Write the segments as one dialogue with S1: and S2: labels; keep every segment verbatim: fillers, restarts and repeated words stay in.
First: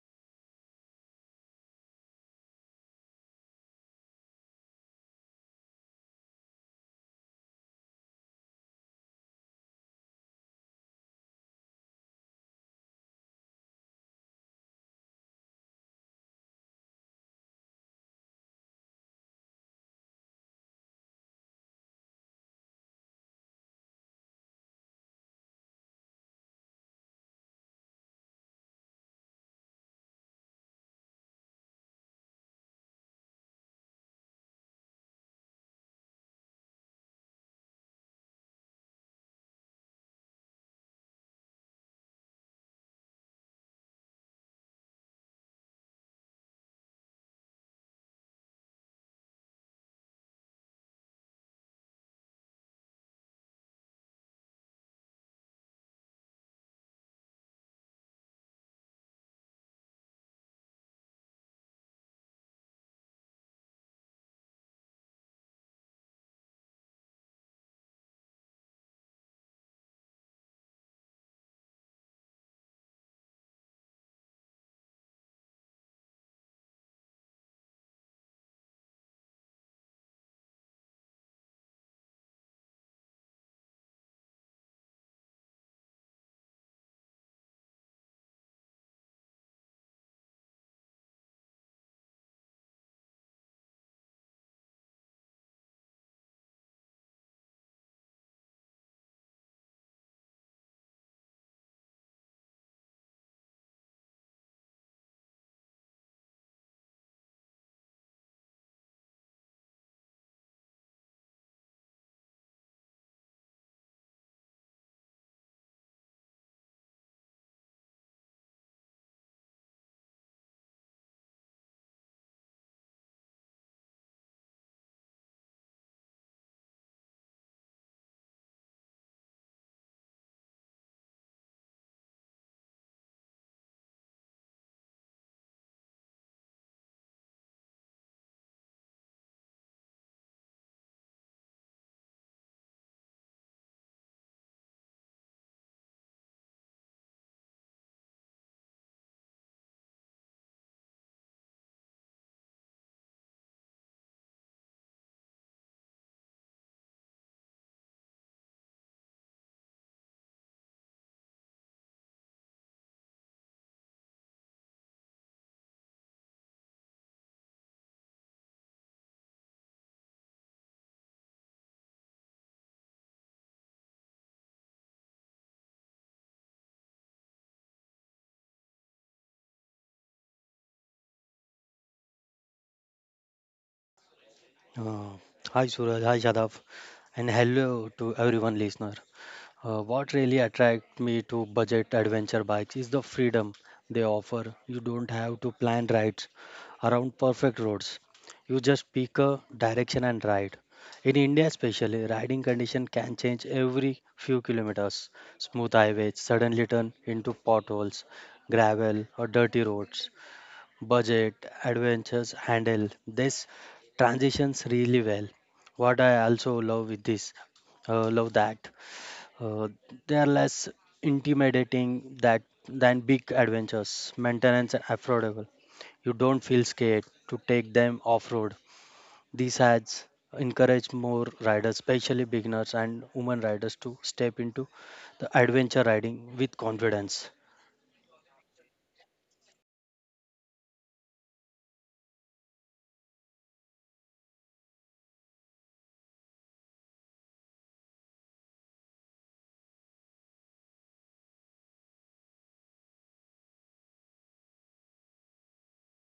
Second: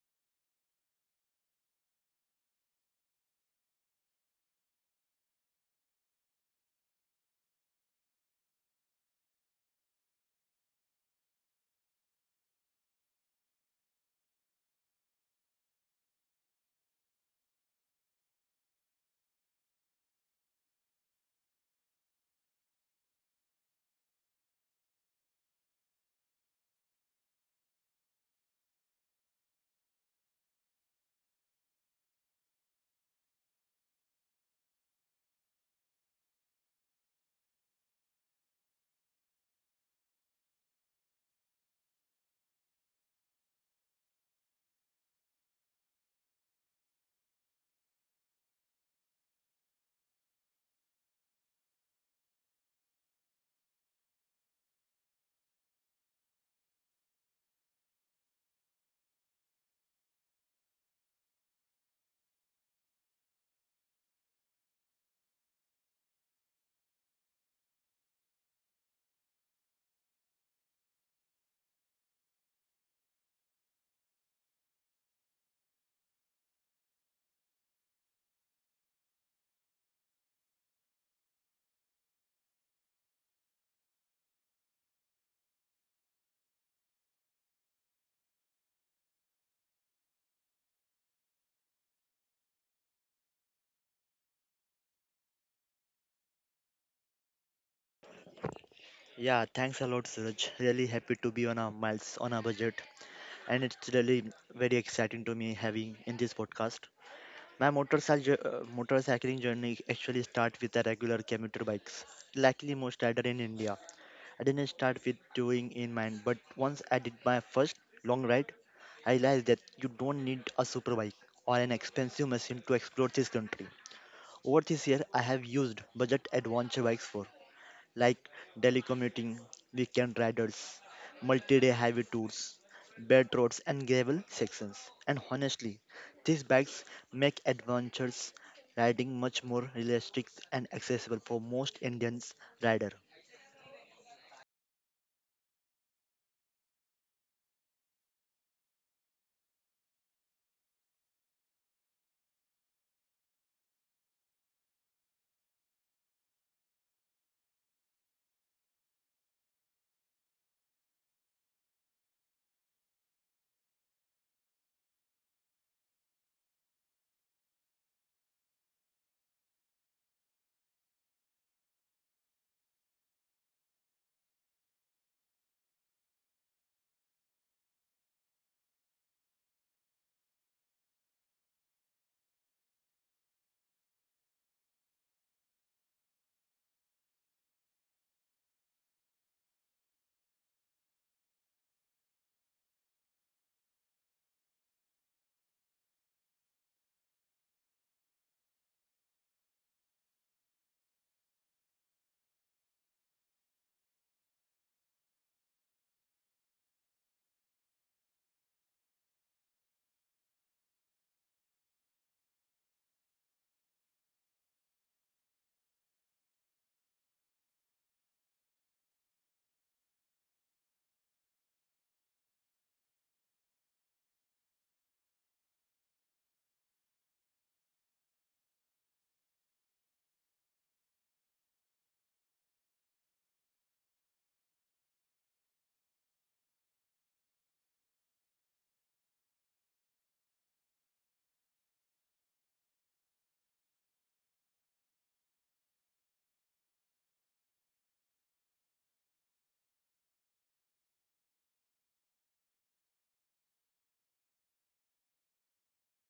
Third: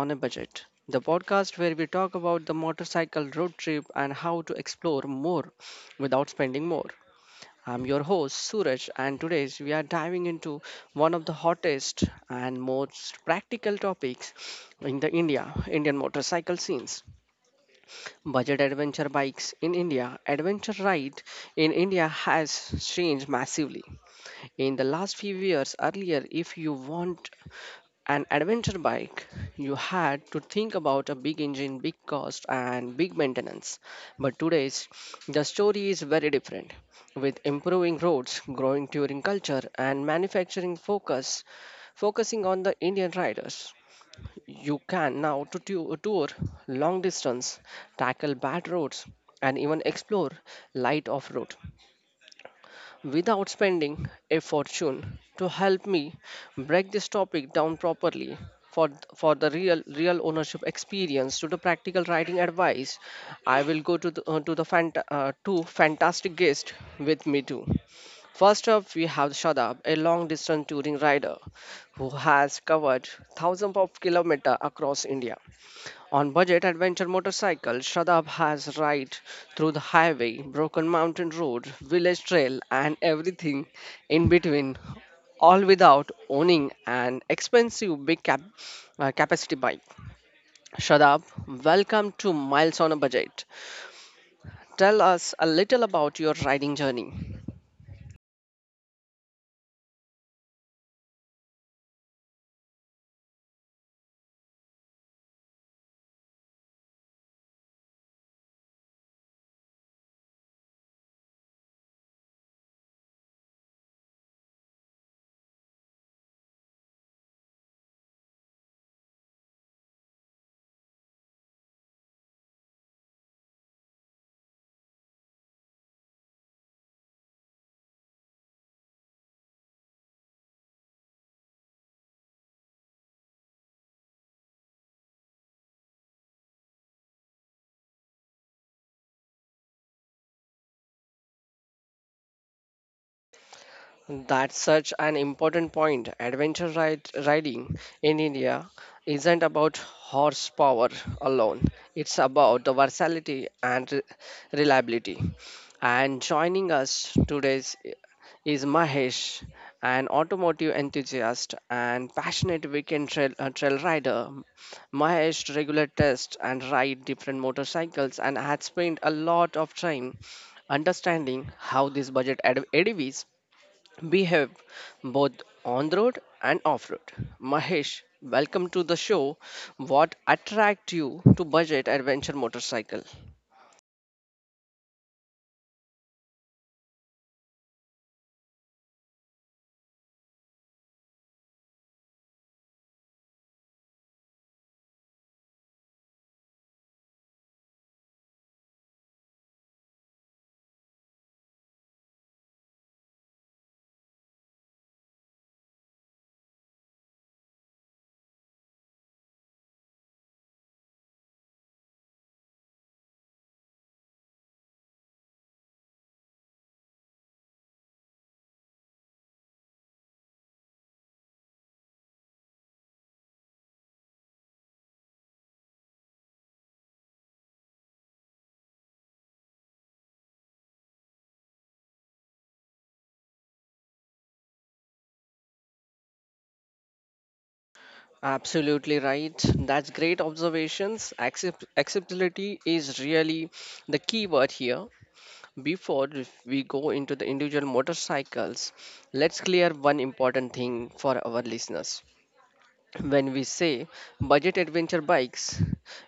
S1: on a Budget, the podcast where we talk about the motorcycle road trip and how to explore more without spending more. I'm your host Suraj and today we are diving into one of the hottest and most practical topics in the India Indian motorcycle scenes. Budget adventure bikes in India, adventure ride in India has changed massively in the last few years earlier if you want an adventure bike, you had to think about a big engine, big cost, and big maintenance. But today's, the story is very different. With improving roads, growing touring culture, and manufacturing focus, focusing on the Indian riders, you can now to tu- tour long distance, tackle bad roads, and even explore light off road without spending a fortune to help me break this topic down properly for for the real real ownership experience to the practical writing advice. I will go to the, uh, to the fant- uh, two fantastic guests with me too. First up we have Shadab, a long distance touring rider who has covered thousands of kilometers across India on budget adventure motorcycle. Shadab has ride through the highway, broken mountain road, village trail, and everything in between, all without owning an expensive big cap- uh, capacity bike. Shadab, welcome to Miles on a Budget. Tell us a little about your riding journey.
S2: Yeah, thanks a lot, Suraj. Really happy to be on a miles on a budget, and it's really very exciting to me having in this podcast. My motorcycle uh, motorcycling journey actually start with the regular commuter bikes, likely most rider in India. I didn't start with touring in mind, but once I did my first long ride, I realized that you don't need a super bike or an expensive machine to explore this country. Over this year, I have used budget adventure bikes for like telecommuting, weekend riders, multi-day highway tours, bed roads and gravel sections. And honestly, these bikes make adventures riding much more realistic and accessible for most Indians rider.
S1: That's such an important point. Adventure ride, riding in India isn't about horsepower alone, it's about the versatility and re- reliability. And joining us today is is Mahesh, an automotive enthusiast and passionate weekend trail, uh, trail rider. Mahesh regularly tests and ride different motorcycles and had spent a lot of time understanding how these budget ad- A D Vs we have both on the road and off road. Mahesh, welcome to the show. What attract you to budget adventure motorcycle?
S3: Uh, Hi Suraj, hi Shadav, and hello to everyone listener. Uh, what really attracted me to budget adventure bikes is the freedom they offer. You don't have to plan rides around perfect roads. You just pick a direction and ride. In India especially, riding condition can change every few kilometers. Smooth highways suddenly turn into potholes, gravel or dirty roads budget, adventures handle this transitions really well. What I also love with this, uh, love that uh, they are less intimidating that than big adventures. Maintenance and affordable. You don't feel scared to take them off road. These ads encourage more riders, especially beginners and women riders, to step into the adventure riding with confidence.
S1: Absolutely right. That's great observations. Accept- acceptability is really the key word here. Before we go into the individual motorcycles, let's clear one important thing for our listeners. When we say budget adventure bikes,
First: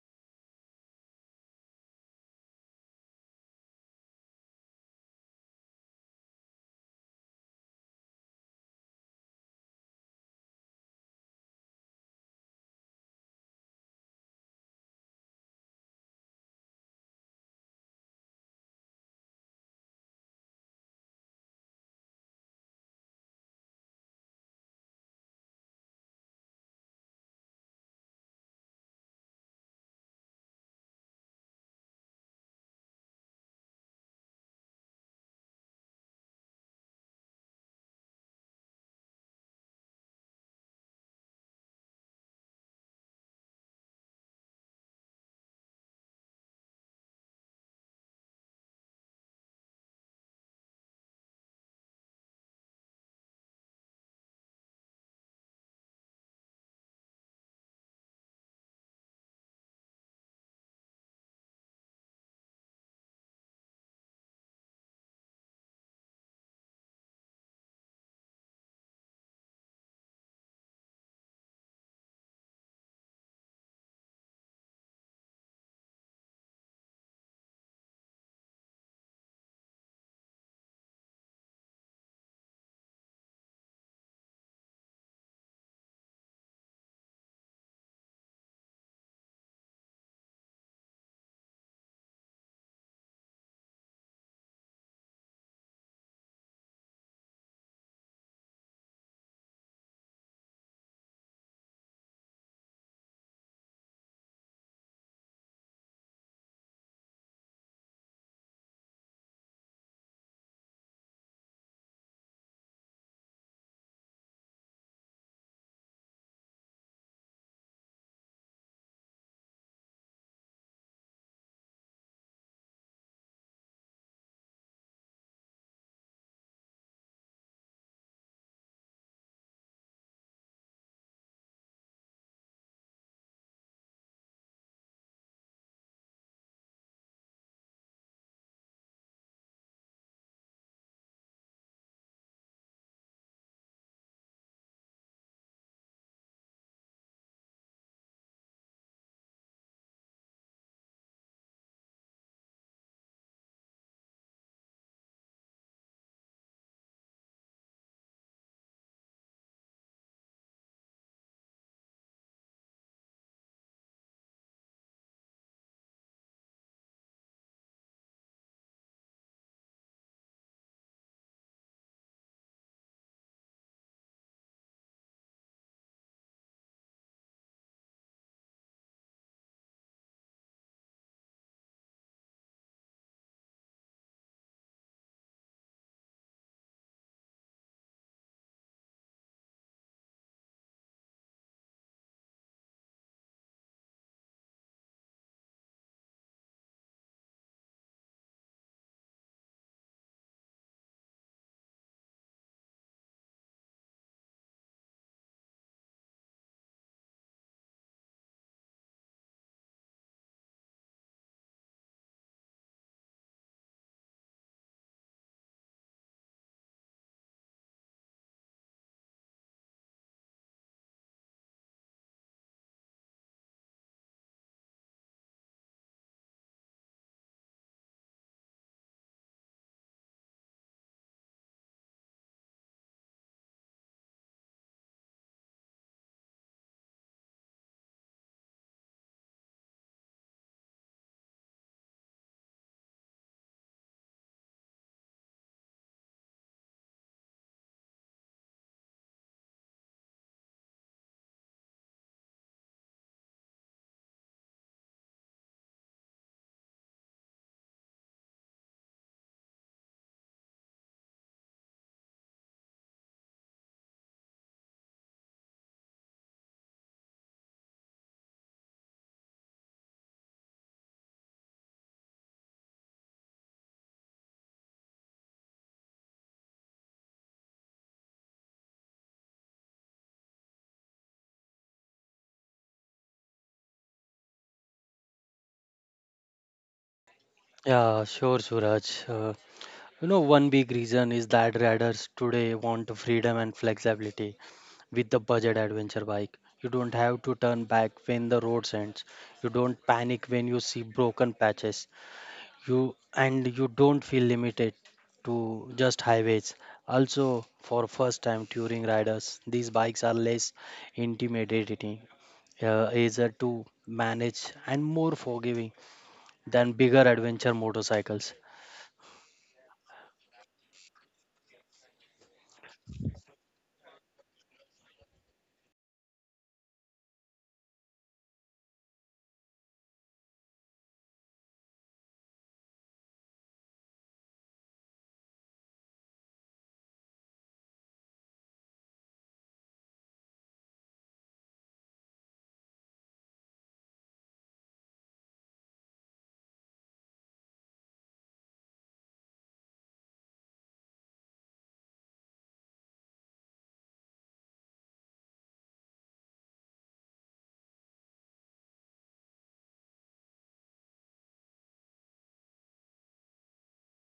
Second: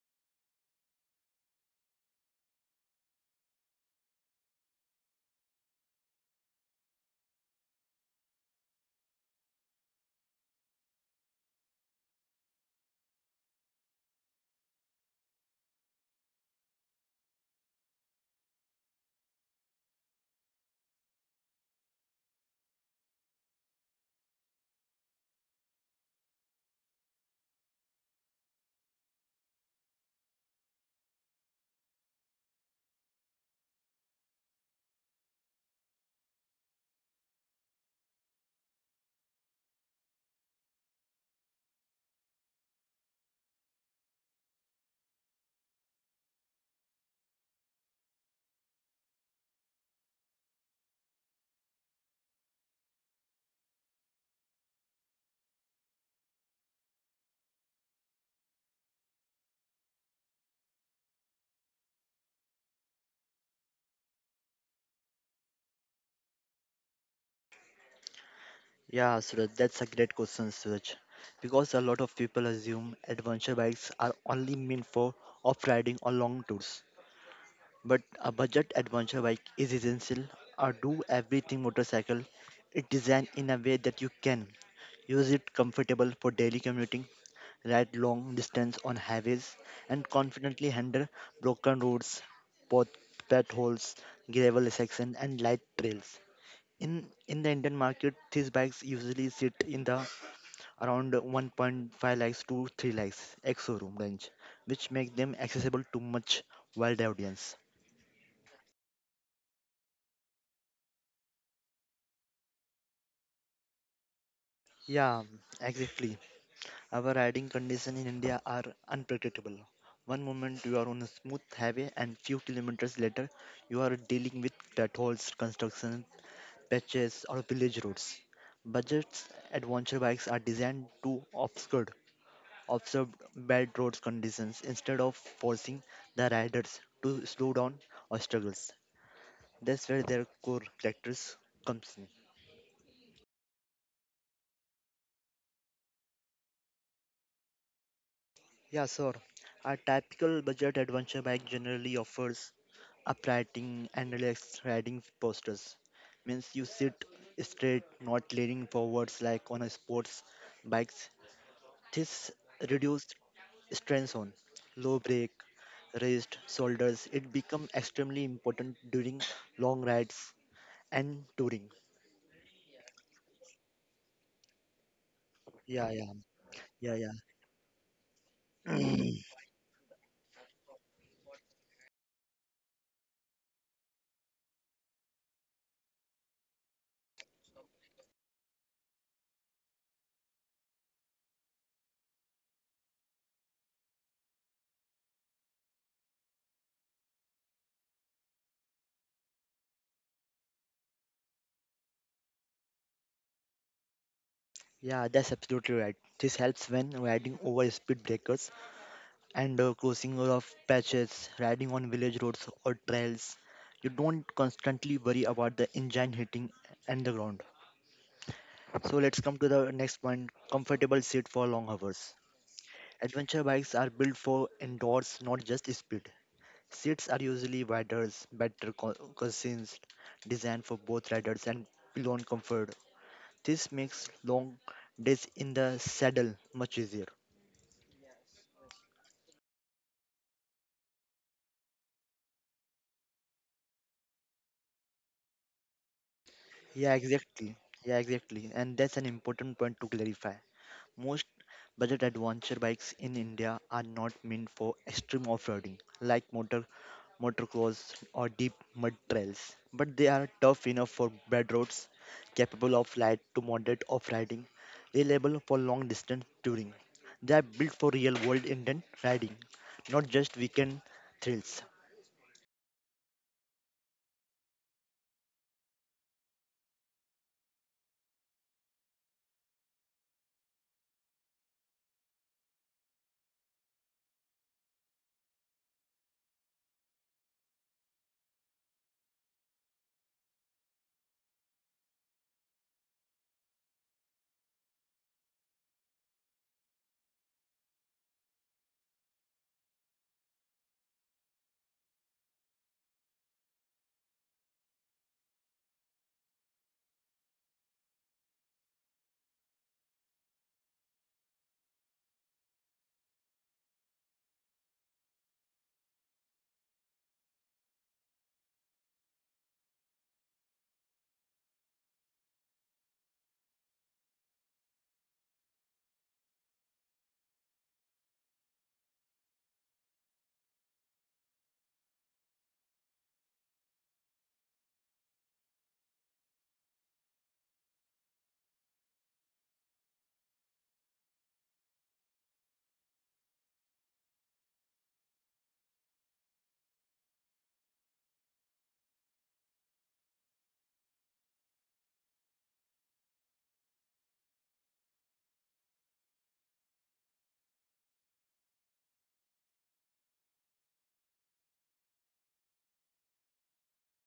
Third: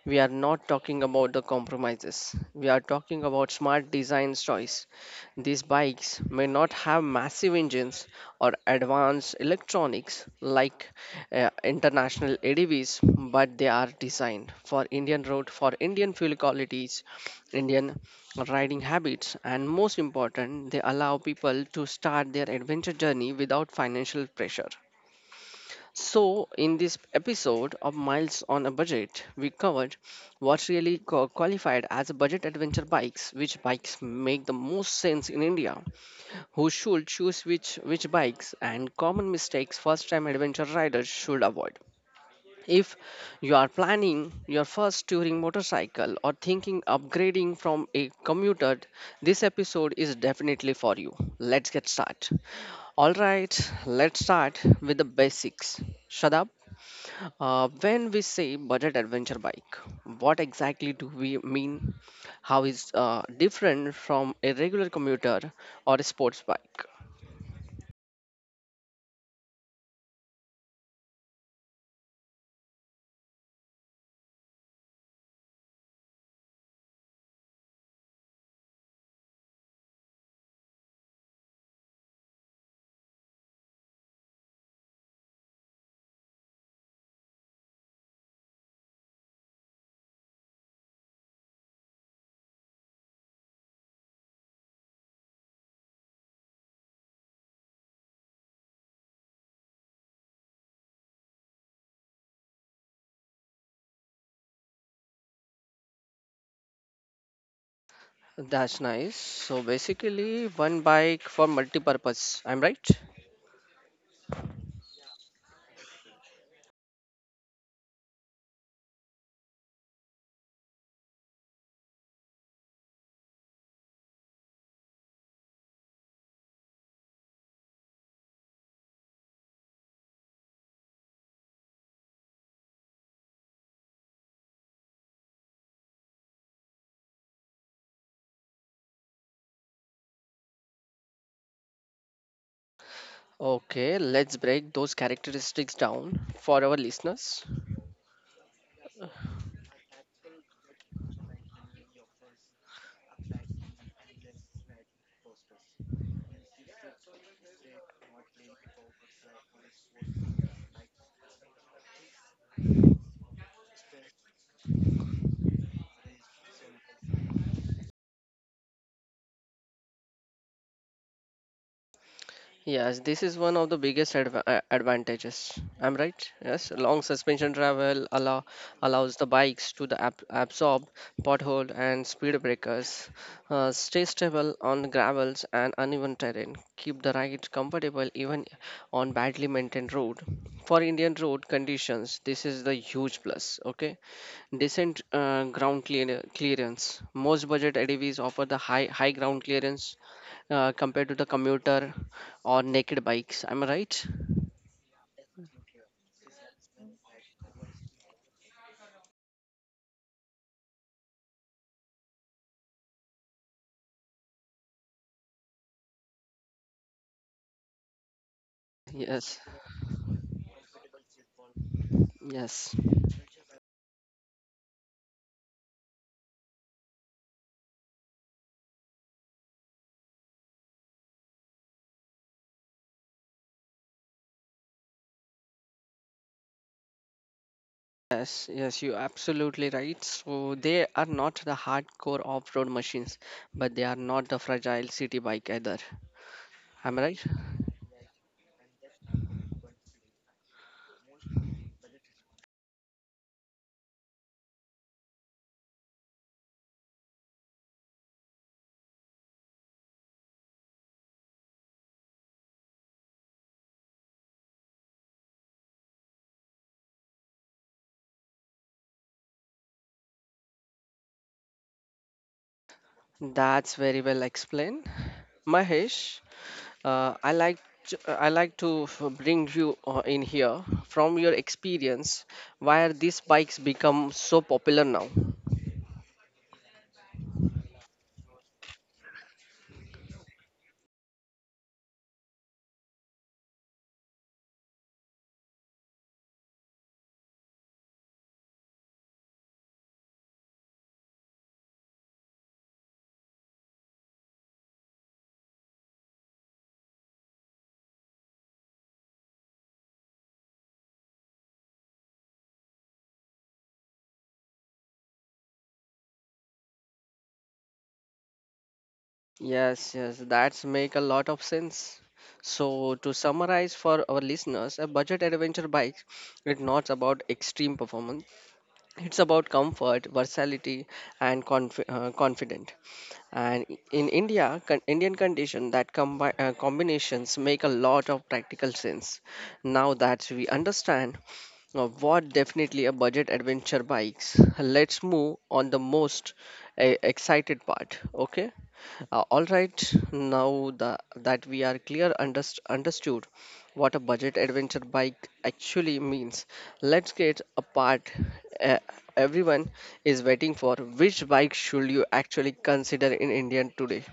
S1: we are not talking about the compromises. We are talking about smart design choice. These bikes may not have massive engines or advanced electronics like uh, international A D Vs, but they are designed for Indian road, for Indian fuel qualities, Indian riding habits, and most important, they allow people to start their adventure journey without financial pressure. So, in this episode of Miles on a Budget, we covered what really qua- qualified as a budget adventure bikes, which bikes make the most sense in India, who should choose which, which bikes, and common mistakes first time adventure riders should avoid. If you are planning your first touring motorcycle or thinking upgrading from a commuter, this episode is definitely for you. Let's get started. All right, let's start with the basics. Shadab, uh, when we say budget adventure bike, what exactly do we mean? How is uh, different from a regular commuter or a sports bike?
S2: Yeah, Suraj, that's a great question, Suraj. Because a lot of people assume adventure bikes are only meant for off-riding or long tours. But a budget adventure bike is essential. A do everything motorcycle is designed in a way that you can use it comfortable for daily commuting, ride long distance on highways, and confidently handle broken roads, pot potholes, gravel sections, and light trails. In in the Indian market, these bikes usually sit in the around one point five lakhs to three lakhs ex showroom range, which make them accessible to much wide audience.
S1: That's nice. So basically, one bike for multi-purpose. I'm right.
S2: Yeah, exactly. Our riding conditions in India are unpredictable. One moment you are on a smooth highway, and few kilometers later, you are dealing with potholes, construction patches, or village roads. Budget adventure bikes are designed to obscure observe bad road conditions instead of forcing the riders to slow down or struggles. That's where their core characters comes in.
S1: Okay, let's break those characteristics down for our listeners.
S2: Yeah, sir. A typical budget adventure bike generally offers uprighting and relaxed riding postures. Means you sit straight, not leaning forwards like on a sports bikes. This reduced strain on low brake, wrist, shoulders. It become extremely important during long rides and touring.
S1: Yes, this is one of the biggest adva- uh, advantages.
S2: Yeah,
S1: I'm
S2: yeah,
S1: right. Yes, long
S2: yeah,
S1: suspension travel allow
S2: yeah.
S1: allows the bikes to the ab- absorb pothole and speed breakers, uh, stay stable on gravels and uneven terrain, keep the ride comfortable even on badly maintained road. For Indian road conditions, this is the huge plus. Okay, decent uh, ground clear- clearance. Most budget A D Vs offer the high high ground clearance uh, compared to the commuter or naked bikes. Am I right?
S2: Yeah, that's absolutely right. This helps when riding over speed breakers and uh, crossing of patches, riding on village roads or trails. You don't constantly worry about the engine hitting and the ground. So let's come
S1: Yes,
S2: to the next point comfortable seat for long hours.
S1: yes,
S2: Adventure bikes are built for indoors, not just speed. Seats are usually wider, better co- cushions, designed for both riders and beyond comfort. This makes long days in the saddle much easier.
S1: yes, yes, you're absolutely right. So they are not the hardcore off-road machines, but they are not the fragile city bike either.
S2: Yeah,
S1: Am I right?
S2: exactly. Yeah, exactly. And that's an important point to clarify. Most budget adventure bikes in India are not meant for extreme off-roading like motor motocross or deep mud trails, but they are tough enough for bad roads, capable of light to moderate off-riding, reliable for long-distance touring. They are built for real-world Indian riding, not just weekend thrills.
S1: That's very well explained. Mahesh, uh, I like to, uh, I like to f- bring you uh, in here from your experience why are these bikes become so popular now.
S3: Yeah, sure, Suraj. Uh, You know, one big reason is that riders today want freedom and flexibility with the budget adventure bike. You don't have to turn back when the road ends. You don't panic when you see broken patches. You and you don't feel limited to just highways. Also, for first time touring riders, these bikes are less intimidating, uh, easier to manage and more forgiving than bigger adventure motorcycles.
S1: Yes, yes, that's make a lot of sense. So to summarize for our listeners, a budget adventure bike is not about extreme performance. It's about comfort, versatility, and conf uh, confident. And i- in India, con Indian condition, that combi uh, combinations make a lot of practical sense. Now that we understand uh, what definitely a budget adventure bikes, let's move on the most uh, excited part. Okay. Uh, all right, now the, that we are clear underst- understood what a budget adventure bike actually means, let's get a part uh, everyone is waiting for. Which bike should you actually consider in India today?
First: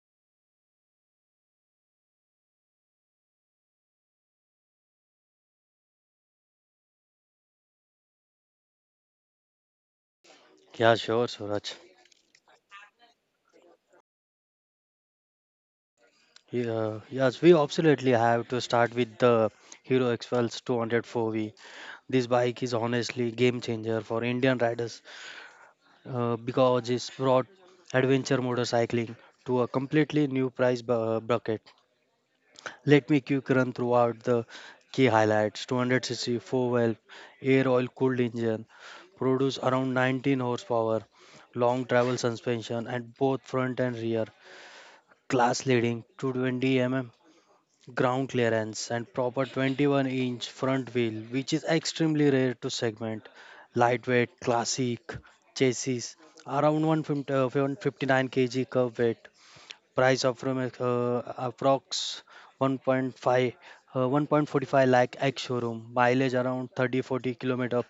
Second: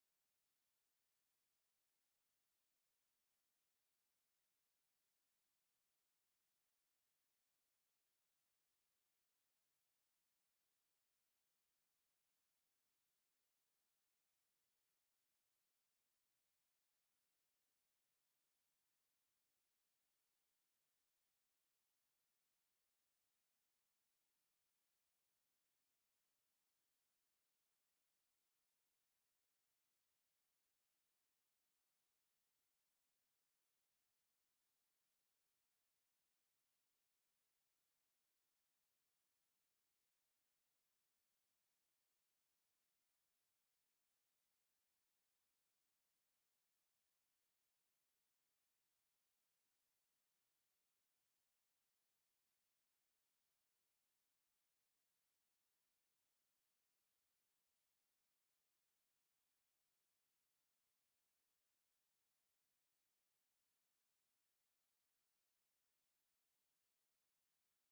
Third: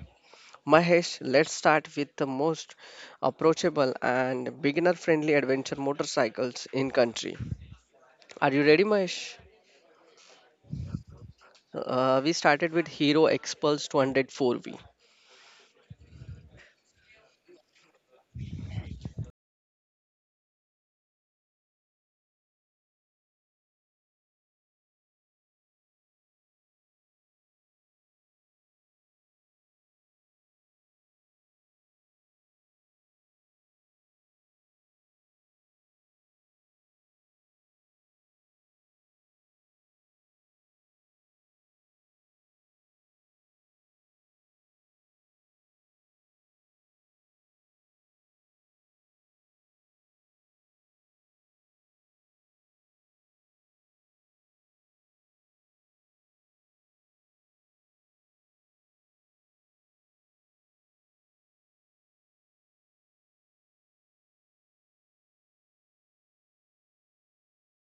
S1: Mahesh, let's start with the most approachable and beginner-friendly adventure motorcycles in country. Are you ready, Mahesh?
S3: Yeah, sure, Suraj.
S1: Uh, we started with Hero Expulse two oh four V.
S3: Yeah, yes, we absolutely have to start with the Hero XPulse two hundred four V. This bike is honestly game changer for Indian riders uh, because it's brought adventure motorcycling to a completely new price bu- uh, bracket. Let me quick run throughout the key highlights. two hundred c c four-valve air oil cooled engine produce around nineteen horsepower, long travel suspension at both front and rear, class leading two hundred twenty millimeters ground clearance and proper twenty-one inch front wheel which is extremely rare to segment, lightweight classic chassis around one hundred fifty one hundred fifty-nine kilograms curb weight, price of from uh, approx one point five uh, one point four five lakh ex showroom, mileage around thirty forty kilometer,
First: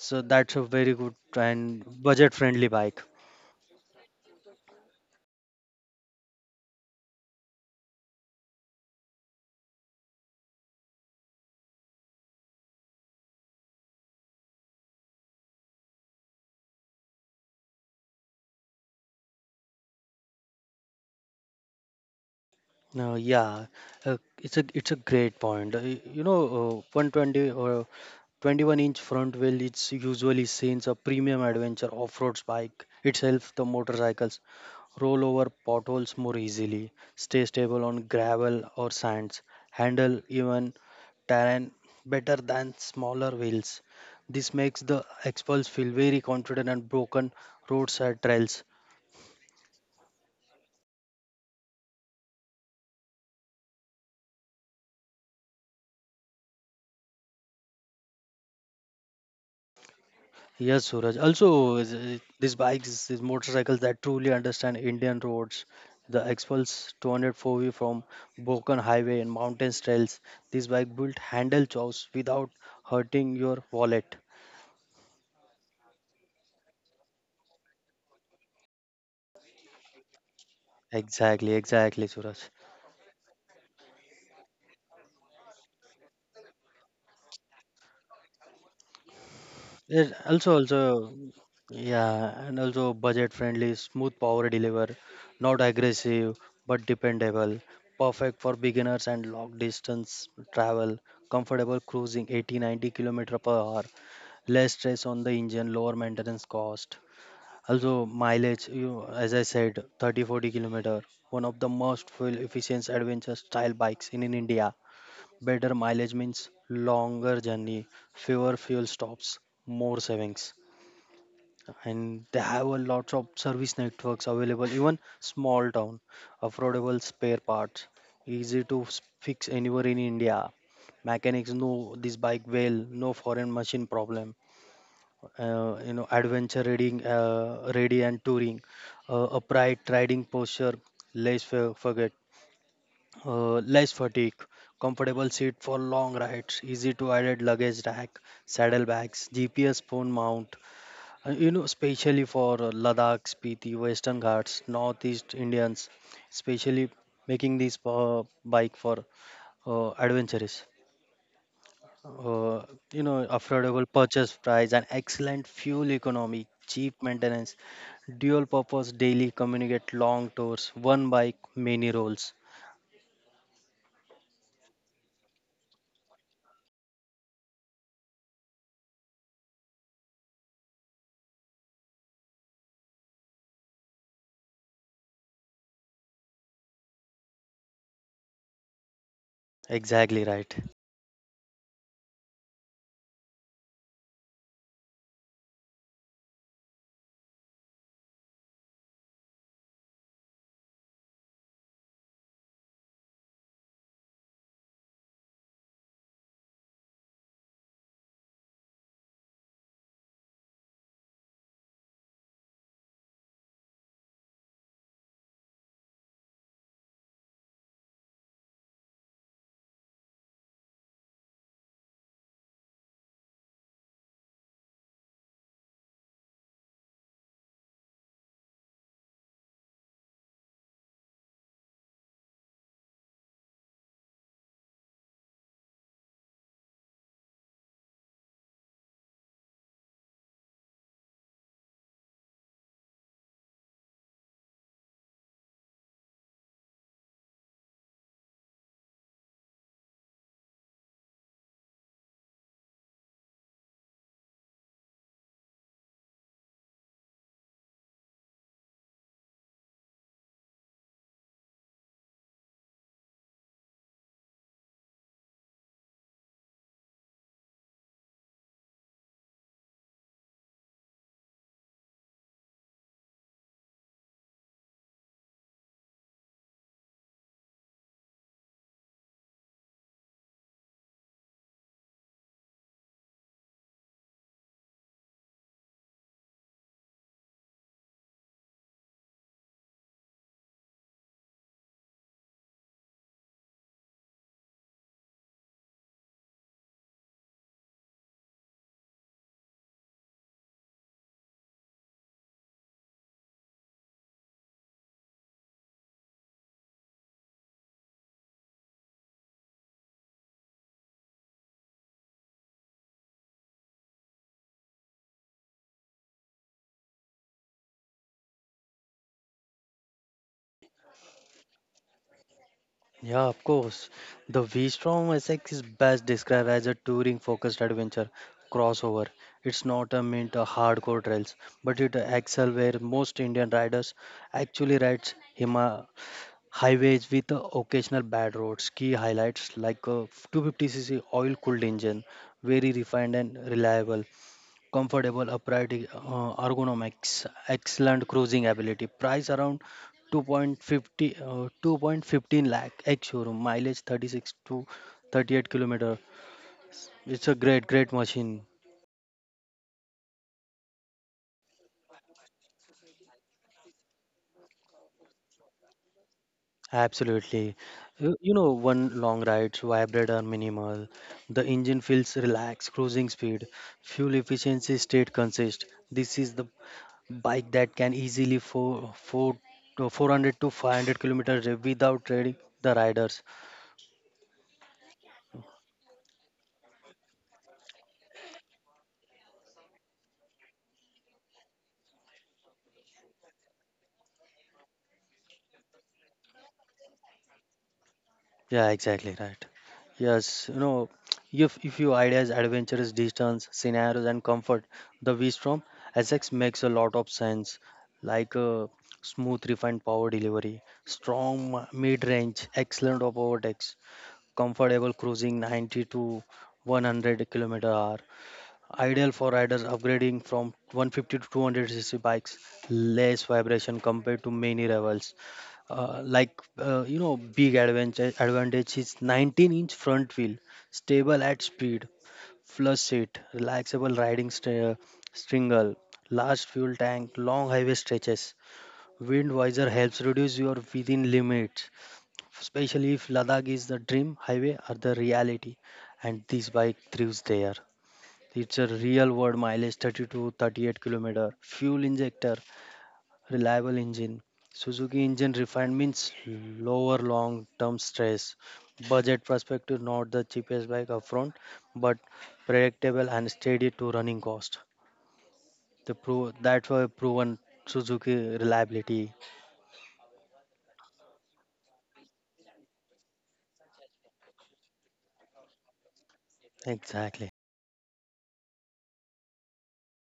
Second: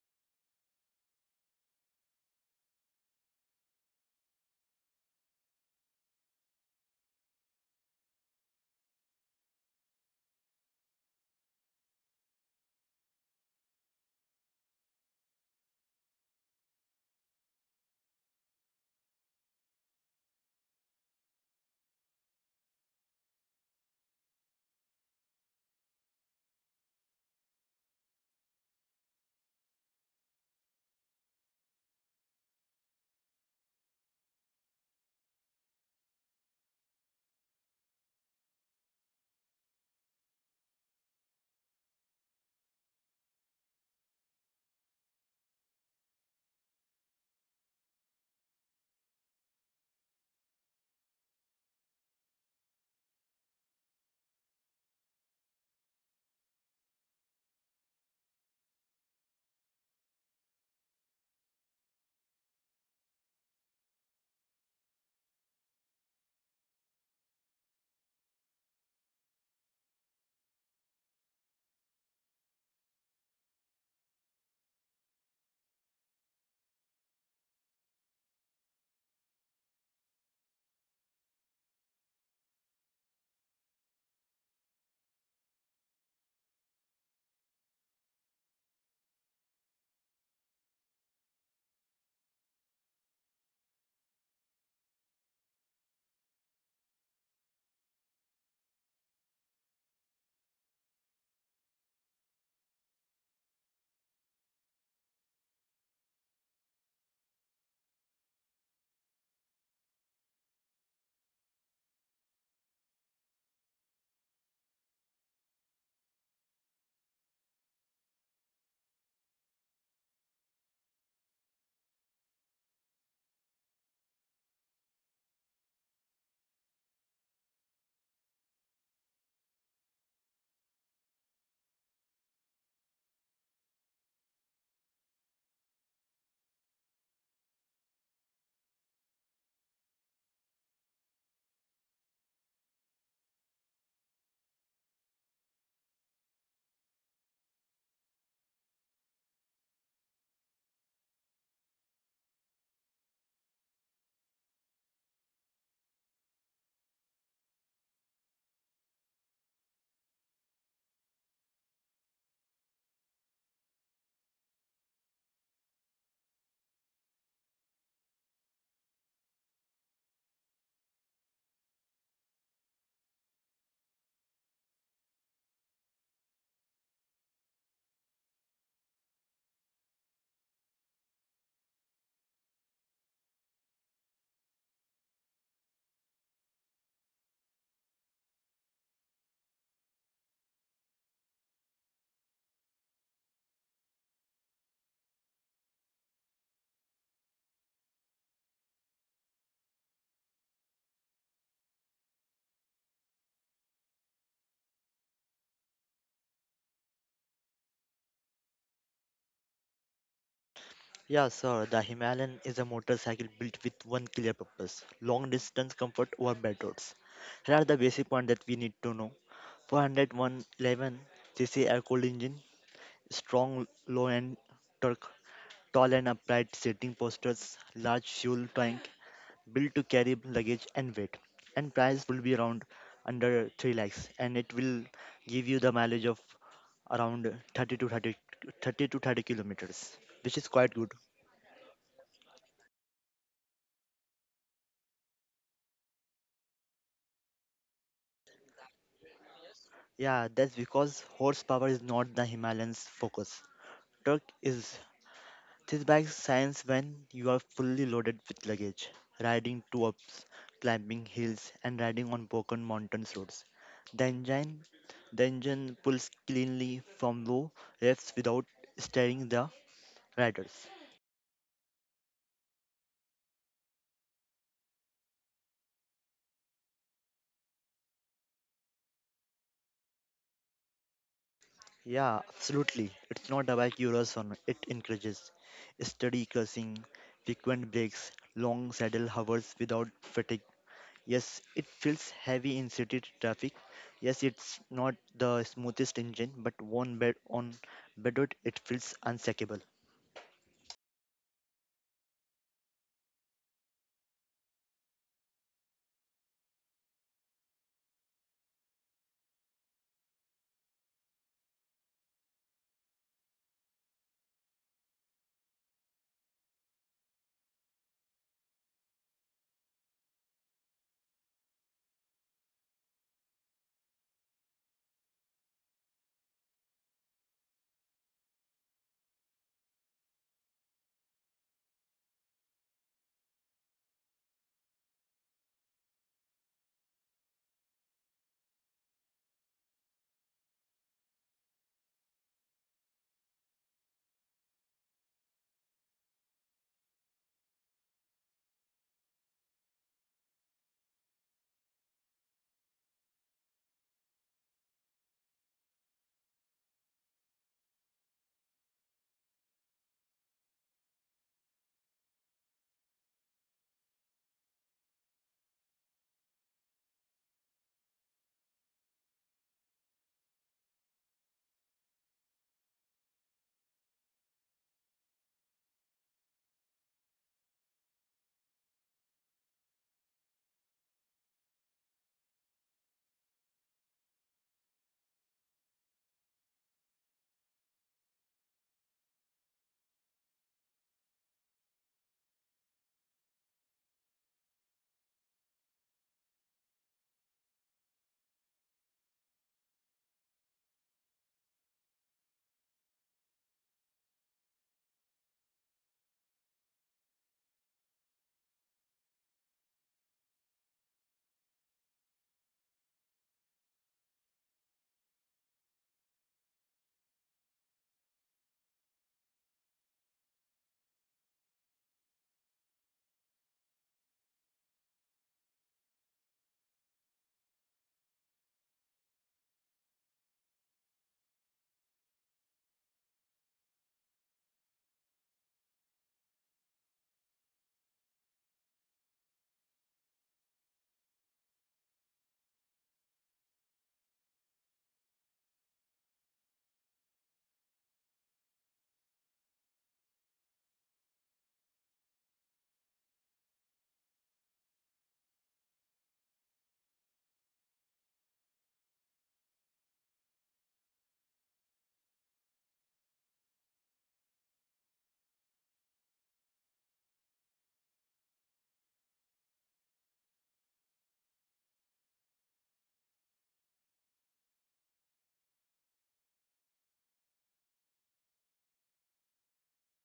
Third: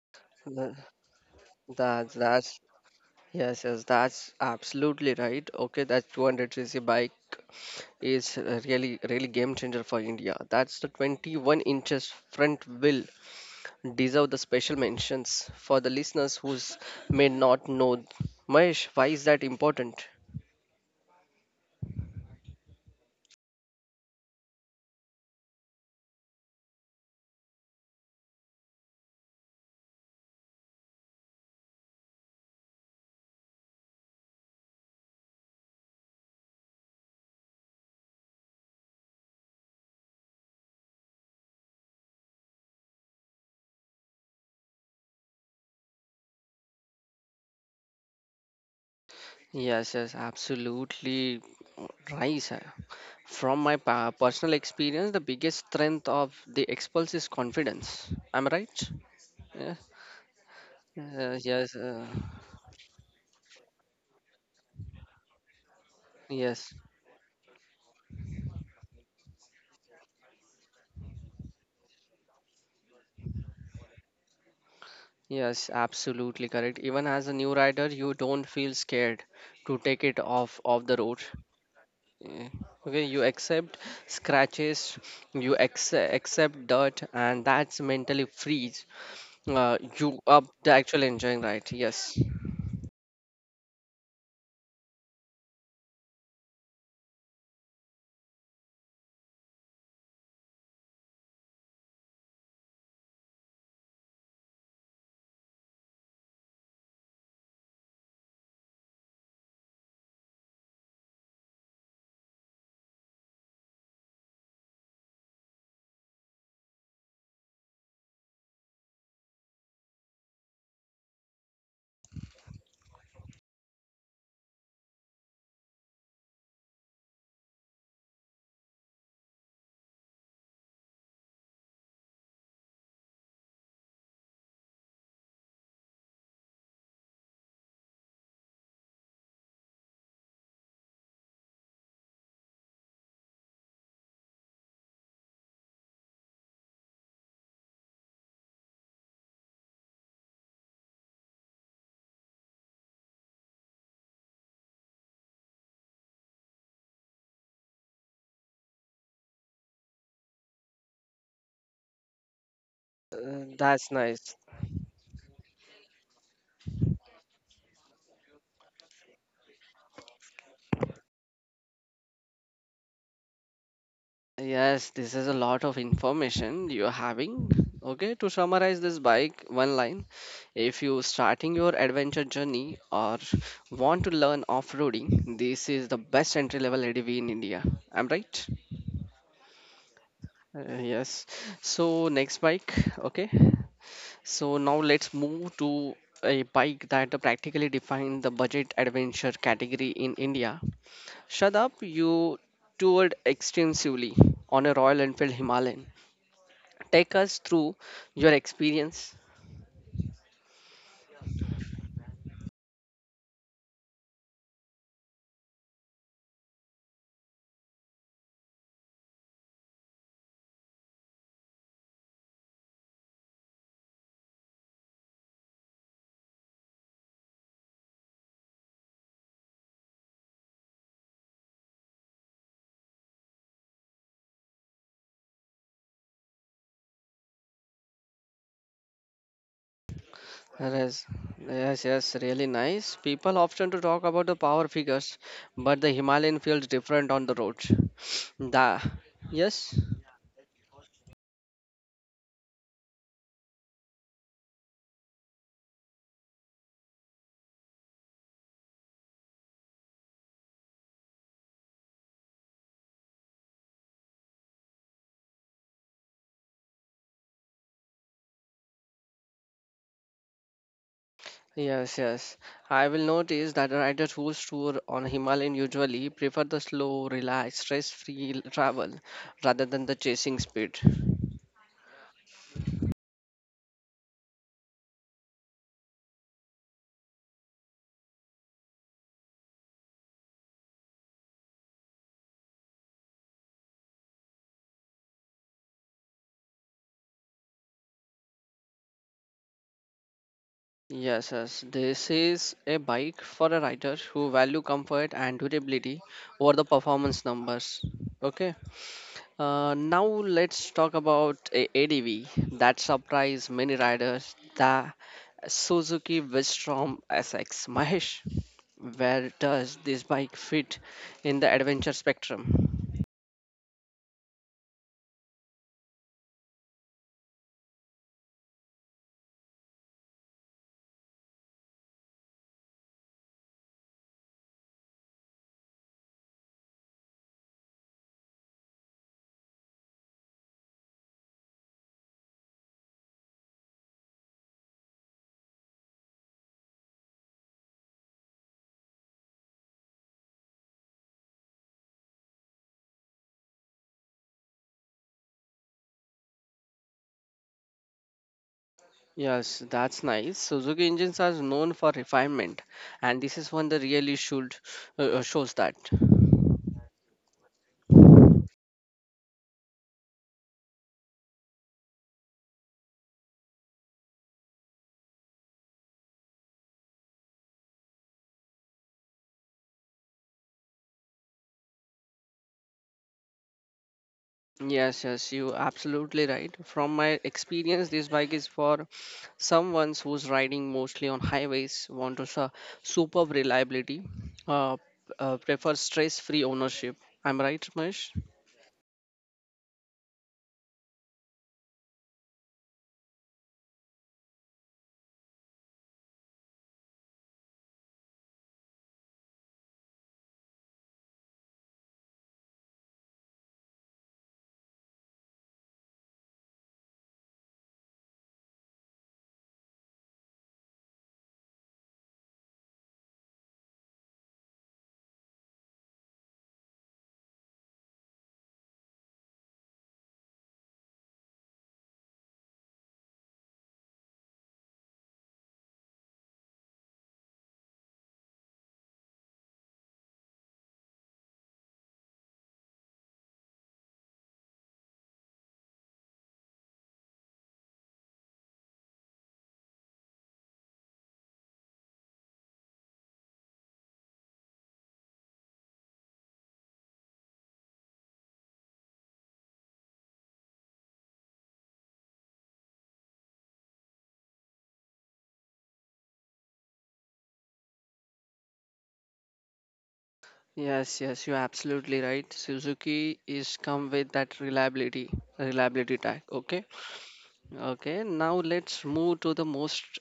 S3: so that's a
S1: Th-
S3: very good and
S1: That's
S3: budget
S1: that's
S3: friendly bike.
S1: Yes, yes, that's absolutely right. Okay, that two hundred c c bike is uh, really, really game changer for India. That's the twenty-one inches front wheel deserve the special mentions for the listeners who's may not know. Mahesh, why is that important?
S3: No, yeah, uh, it's a it's a great point. Uh, y- You know, uh, one twenty or twenty-one inch front wheel it's usually seen a premium adventure off-road bike itself. The motorcycles roll over potholes more easily, stay stable on gravel or sands, handle even terrain better than smaller wheels. This makes the experts feel very confident and broken roadside trails.
S1: Yes, yes, absolutely right, sir. From my pa- personal experience, the biggest strength of the Expulse is confidence. Am I right? Yeah.
S3: Yes, Suraj.
S1: Uh,
S3: Also,
S1: yes,
S3: is-
S1: uh,
S3: is these bikes, these motorcycles that truly understand Indian roads, the
S1: yes.
S3: Expulse two hundred four V from Bokan Highway and mountain trails. This bike built handle chows without hurting your wallet.
S1: Yes, absolutely correct. Even as a new rider, you don't feel scared to take it off of the road.
S3: Exactly, exactly, Suraj.
S1: Eh, Okay, you accept scratches, you accept, accept dirt, and that's mentally frees uh,
S3: Yes,
S1: you up
S3: also,
S1: to actually
S3: also,
S1: enjoying ride. Yes.
S3: yeah, and also budget friendly, smooth power deliver, not aggressive but dependable, perfect for beginners and long distance travel, comfortable cruising eighty ninety kilometers per hour, less stress on the engine, lower maintenance cost. Also mileage, you as I said, thirty forty kilometer, one of the most fuel efficient adventure style bikes in, in india. Better mileage means longer journey, fewer fuel stops, more savings, and they have a lot of service networks available even small town, affordable spare parts, easy to s- fix anywhere in india. Mechanics know this bike well, no foreign machine problem. Uh, you know adventure reading uh, ready and touring, uh, upright riding posture, less fa- forget uh, less fatigue, comfortable seat for long rides, easy to add luggage rack, saddlebags, gps, phone mount. Uh, you know especially for uh, ladakh, spiti, western ghats, northeast indians especially, making this uh, bike for uh, adventurous, uh, you know,
S1: Uh,
S3: affordable
S1: that's nice.
S3: purchase price and excellent fuel economy, cheap maintenance, dual purpose daily communicate, long tours, one bike, many roles.
S1: Yes, this is a lot of information you're having. Okay, to summarize this bike, one line. If you starting your adventure journey or want to learn off-roading, this is the best entry-level A D V in India. I'm right?
S3: Exactly right.
S1: Uh, yes. So next bike, okay. So now let's move to a bike that practically defines the budget adventure category in India. Shut up, you toured extensively on a Royal Enfield Himalayan, take us through your experience.
S2: Yeah, sir, the Himalayan is a motorcycle built with one clear purpose long distance comfort over bad roads. Here are the basic points that we need to know four hundred eleven cc air cooled engine, strong low end torque, tall and upright seating postures, large fuel tank, built to carry luggage and weight. And price will be around under three lakhs and it will give you the mileage of around thirty to thirty, thirty to thirty kilometers, which is quite good.
S1: Yes, yes, yes, really nice. People often to talk about the power figures, but the Himalayan feels different on the roads. The Yes,
S2: Yeah, that's because horsepower is not the Himalayan's focus. Truck is. This bike shines when you are fully loaded with luggage, riding two ups, climbing hills, and riding on broken mountains roads. The engine, the engine pulls cleanly from low revs without stirring the riders.
S1: yes, yes. I will notice that riders who tour on Himalayan usually prefer the slow, relaxed, stress-free travel rather than the chasing speed.
S2: Yeah, absolutely. It's not about Euroson. It encourages steady cursing, frequent breaks, long saddle hovers without fatigue. Yes, it feels heavy in city traffic. Yes, it's not the smoothest engine, but one bed on bedrock it feels unsackable.
S1: Yes, yes. This is a bike for a rider who value comfort and durability over the performance numbers. Okay. Uh, now let's talk about a- ADV that surprised many riders, the Suzuki Vistrom S X. Mahesh, where does this bike fit in the adventure spectrum?
S3: Yeah, of course. The V-Strom S X is best described as a touring-focused adventure crossover. It's not a meant a hardcore trails, but it excel where most Indian riders actually rides Hima Highways with uh, occasional bad roads, key highlights like a two hundred fifty c c oil-cooled engine, very refined and reliable, comfortable upright uh, ergonomics, excellent cruising ability, price around two point five zero uh, two point one five lakh ex showroom, mileage thirty-six to thirty-eight kilometer. It's a great, great machine.
S1: Yes, that's nice. Suzuki engines are known for refinement, and this is one that really should uh, shows that.
S3: Absolutely. You you know, one long rides, vibrate are minimal. The engine feels relaxed, cruising speed, fuel efficiency stayed consist. This is the bike that can easily for, for, four hundred to five hundred kilometers without trading the riders.
S1: Yes, yes, you absolutely right. From my experience, this bike is for someone who's riding mostly on highways, want to su- superb reliability, uh, uh, prefer stress-free ownership. I'm right, Mahesh?
S3: Yeah, exactly right. Yes, you know, if if your ideas, adventures, distance, scenarios, and comfort, the V-Strom S X makes a lot of sense. Like a smooth, refined power delivery, strong mid-range, excellent of overtakes, comfortable cruising ninety to one hundred kilometer hour, ideal for riders upgrading from one hundred fifty to two hundred cc bikes, less vibration compared to many rivals, uh, like uh, you know big advantage advantage is nineteen inch front wheel, stable at speed, flush seat, relaxable riding st- stringle, large fuel tank, long highway stretches, wind visor helps reduce your within limits, especially if ladakh is the dream highway or the reality, and this bike thrives there. It's a real world mileage thirty-two thirty-eight kilometer, fuel injector reliable engine. Suzuki engine refined means lower long term stress. Budget perspective, not the cheapest bike upfront, but predictable and steady to running cost. The pro- that's why proven Suzuki reliability.
S1: Yes, yes, you're absolutely right. Suzuki is come with that reliability, reliability tag. Okay,
S3: Exactly.
S1: okay. Now let's move to the most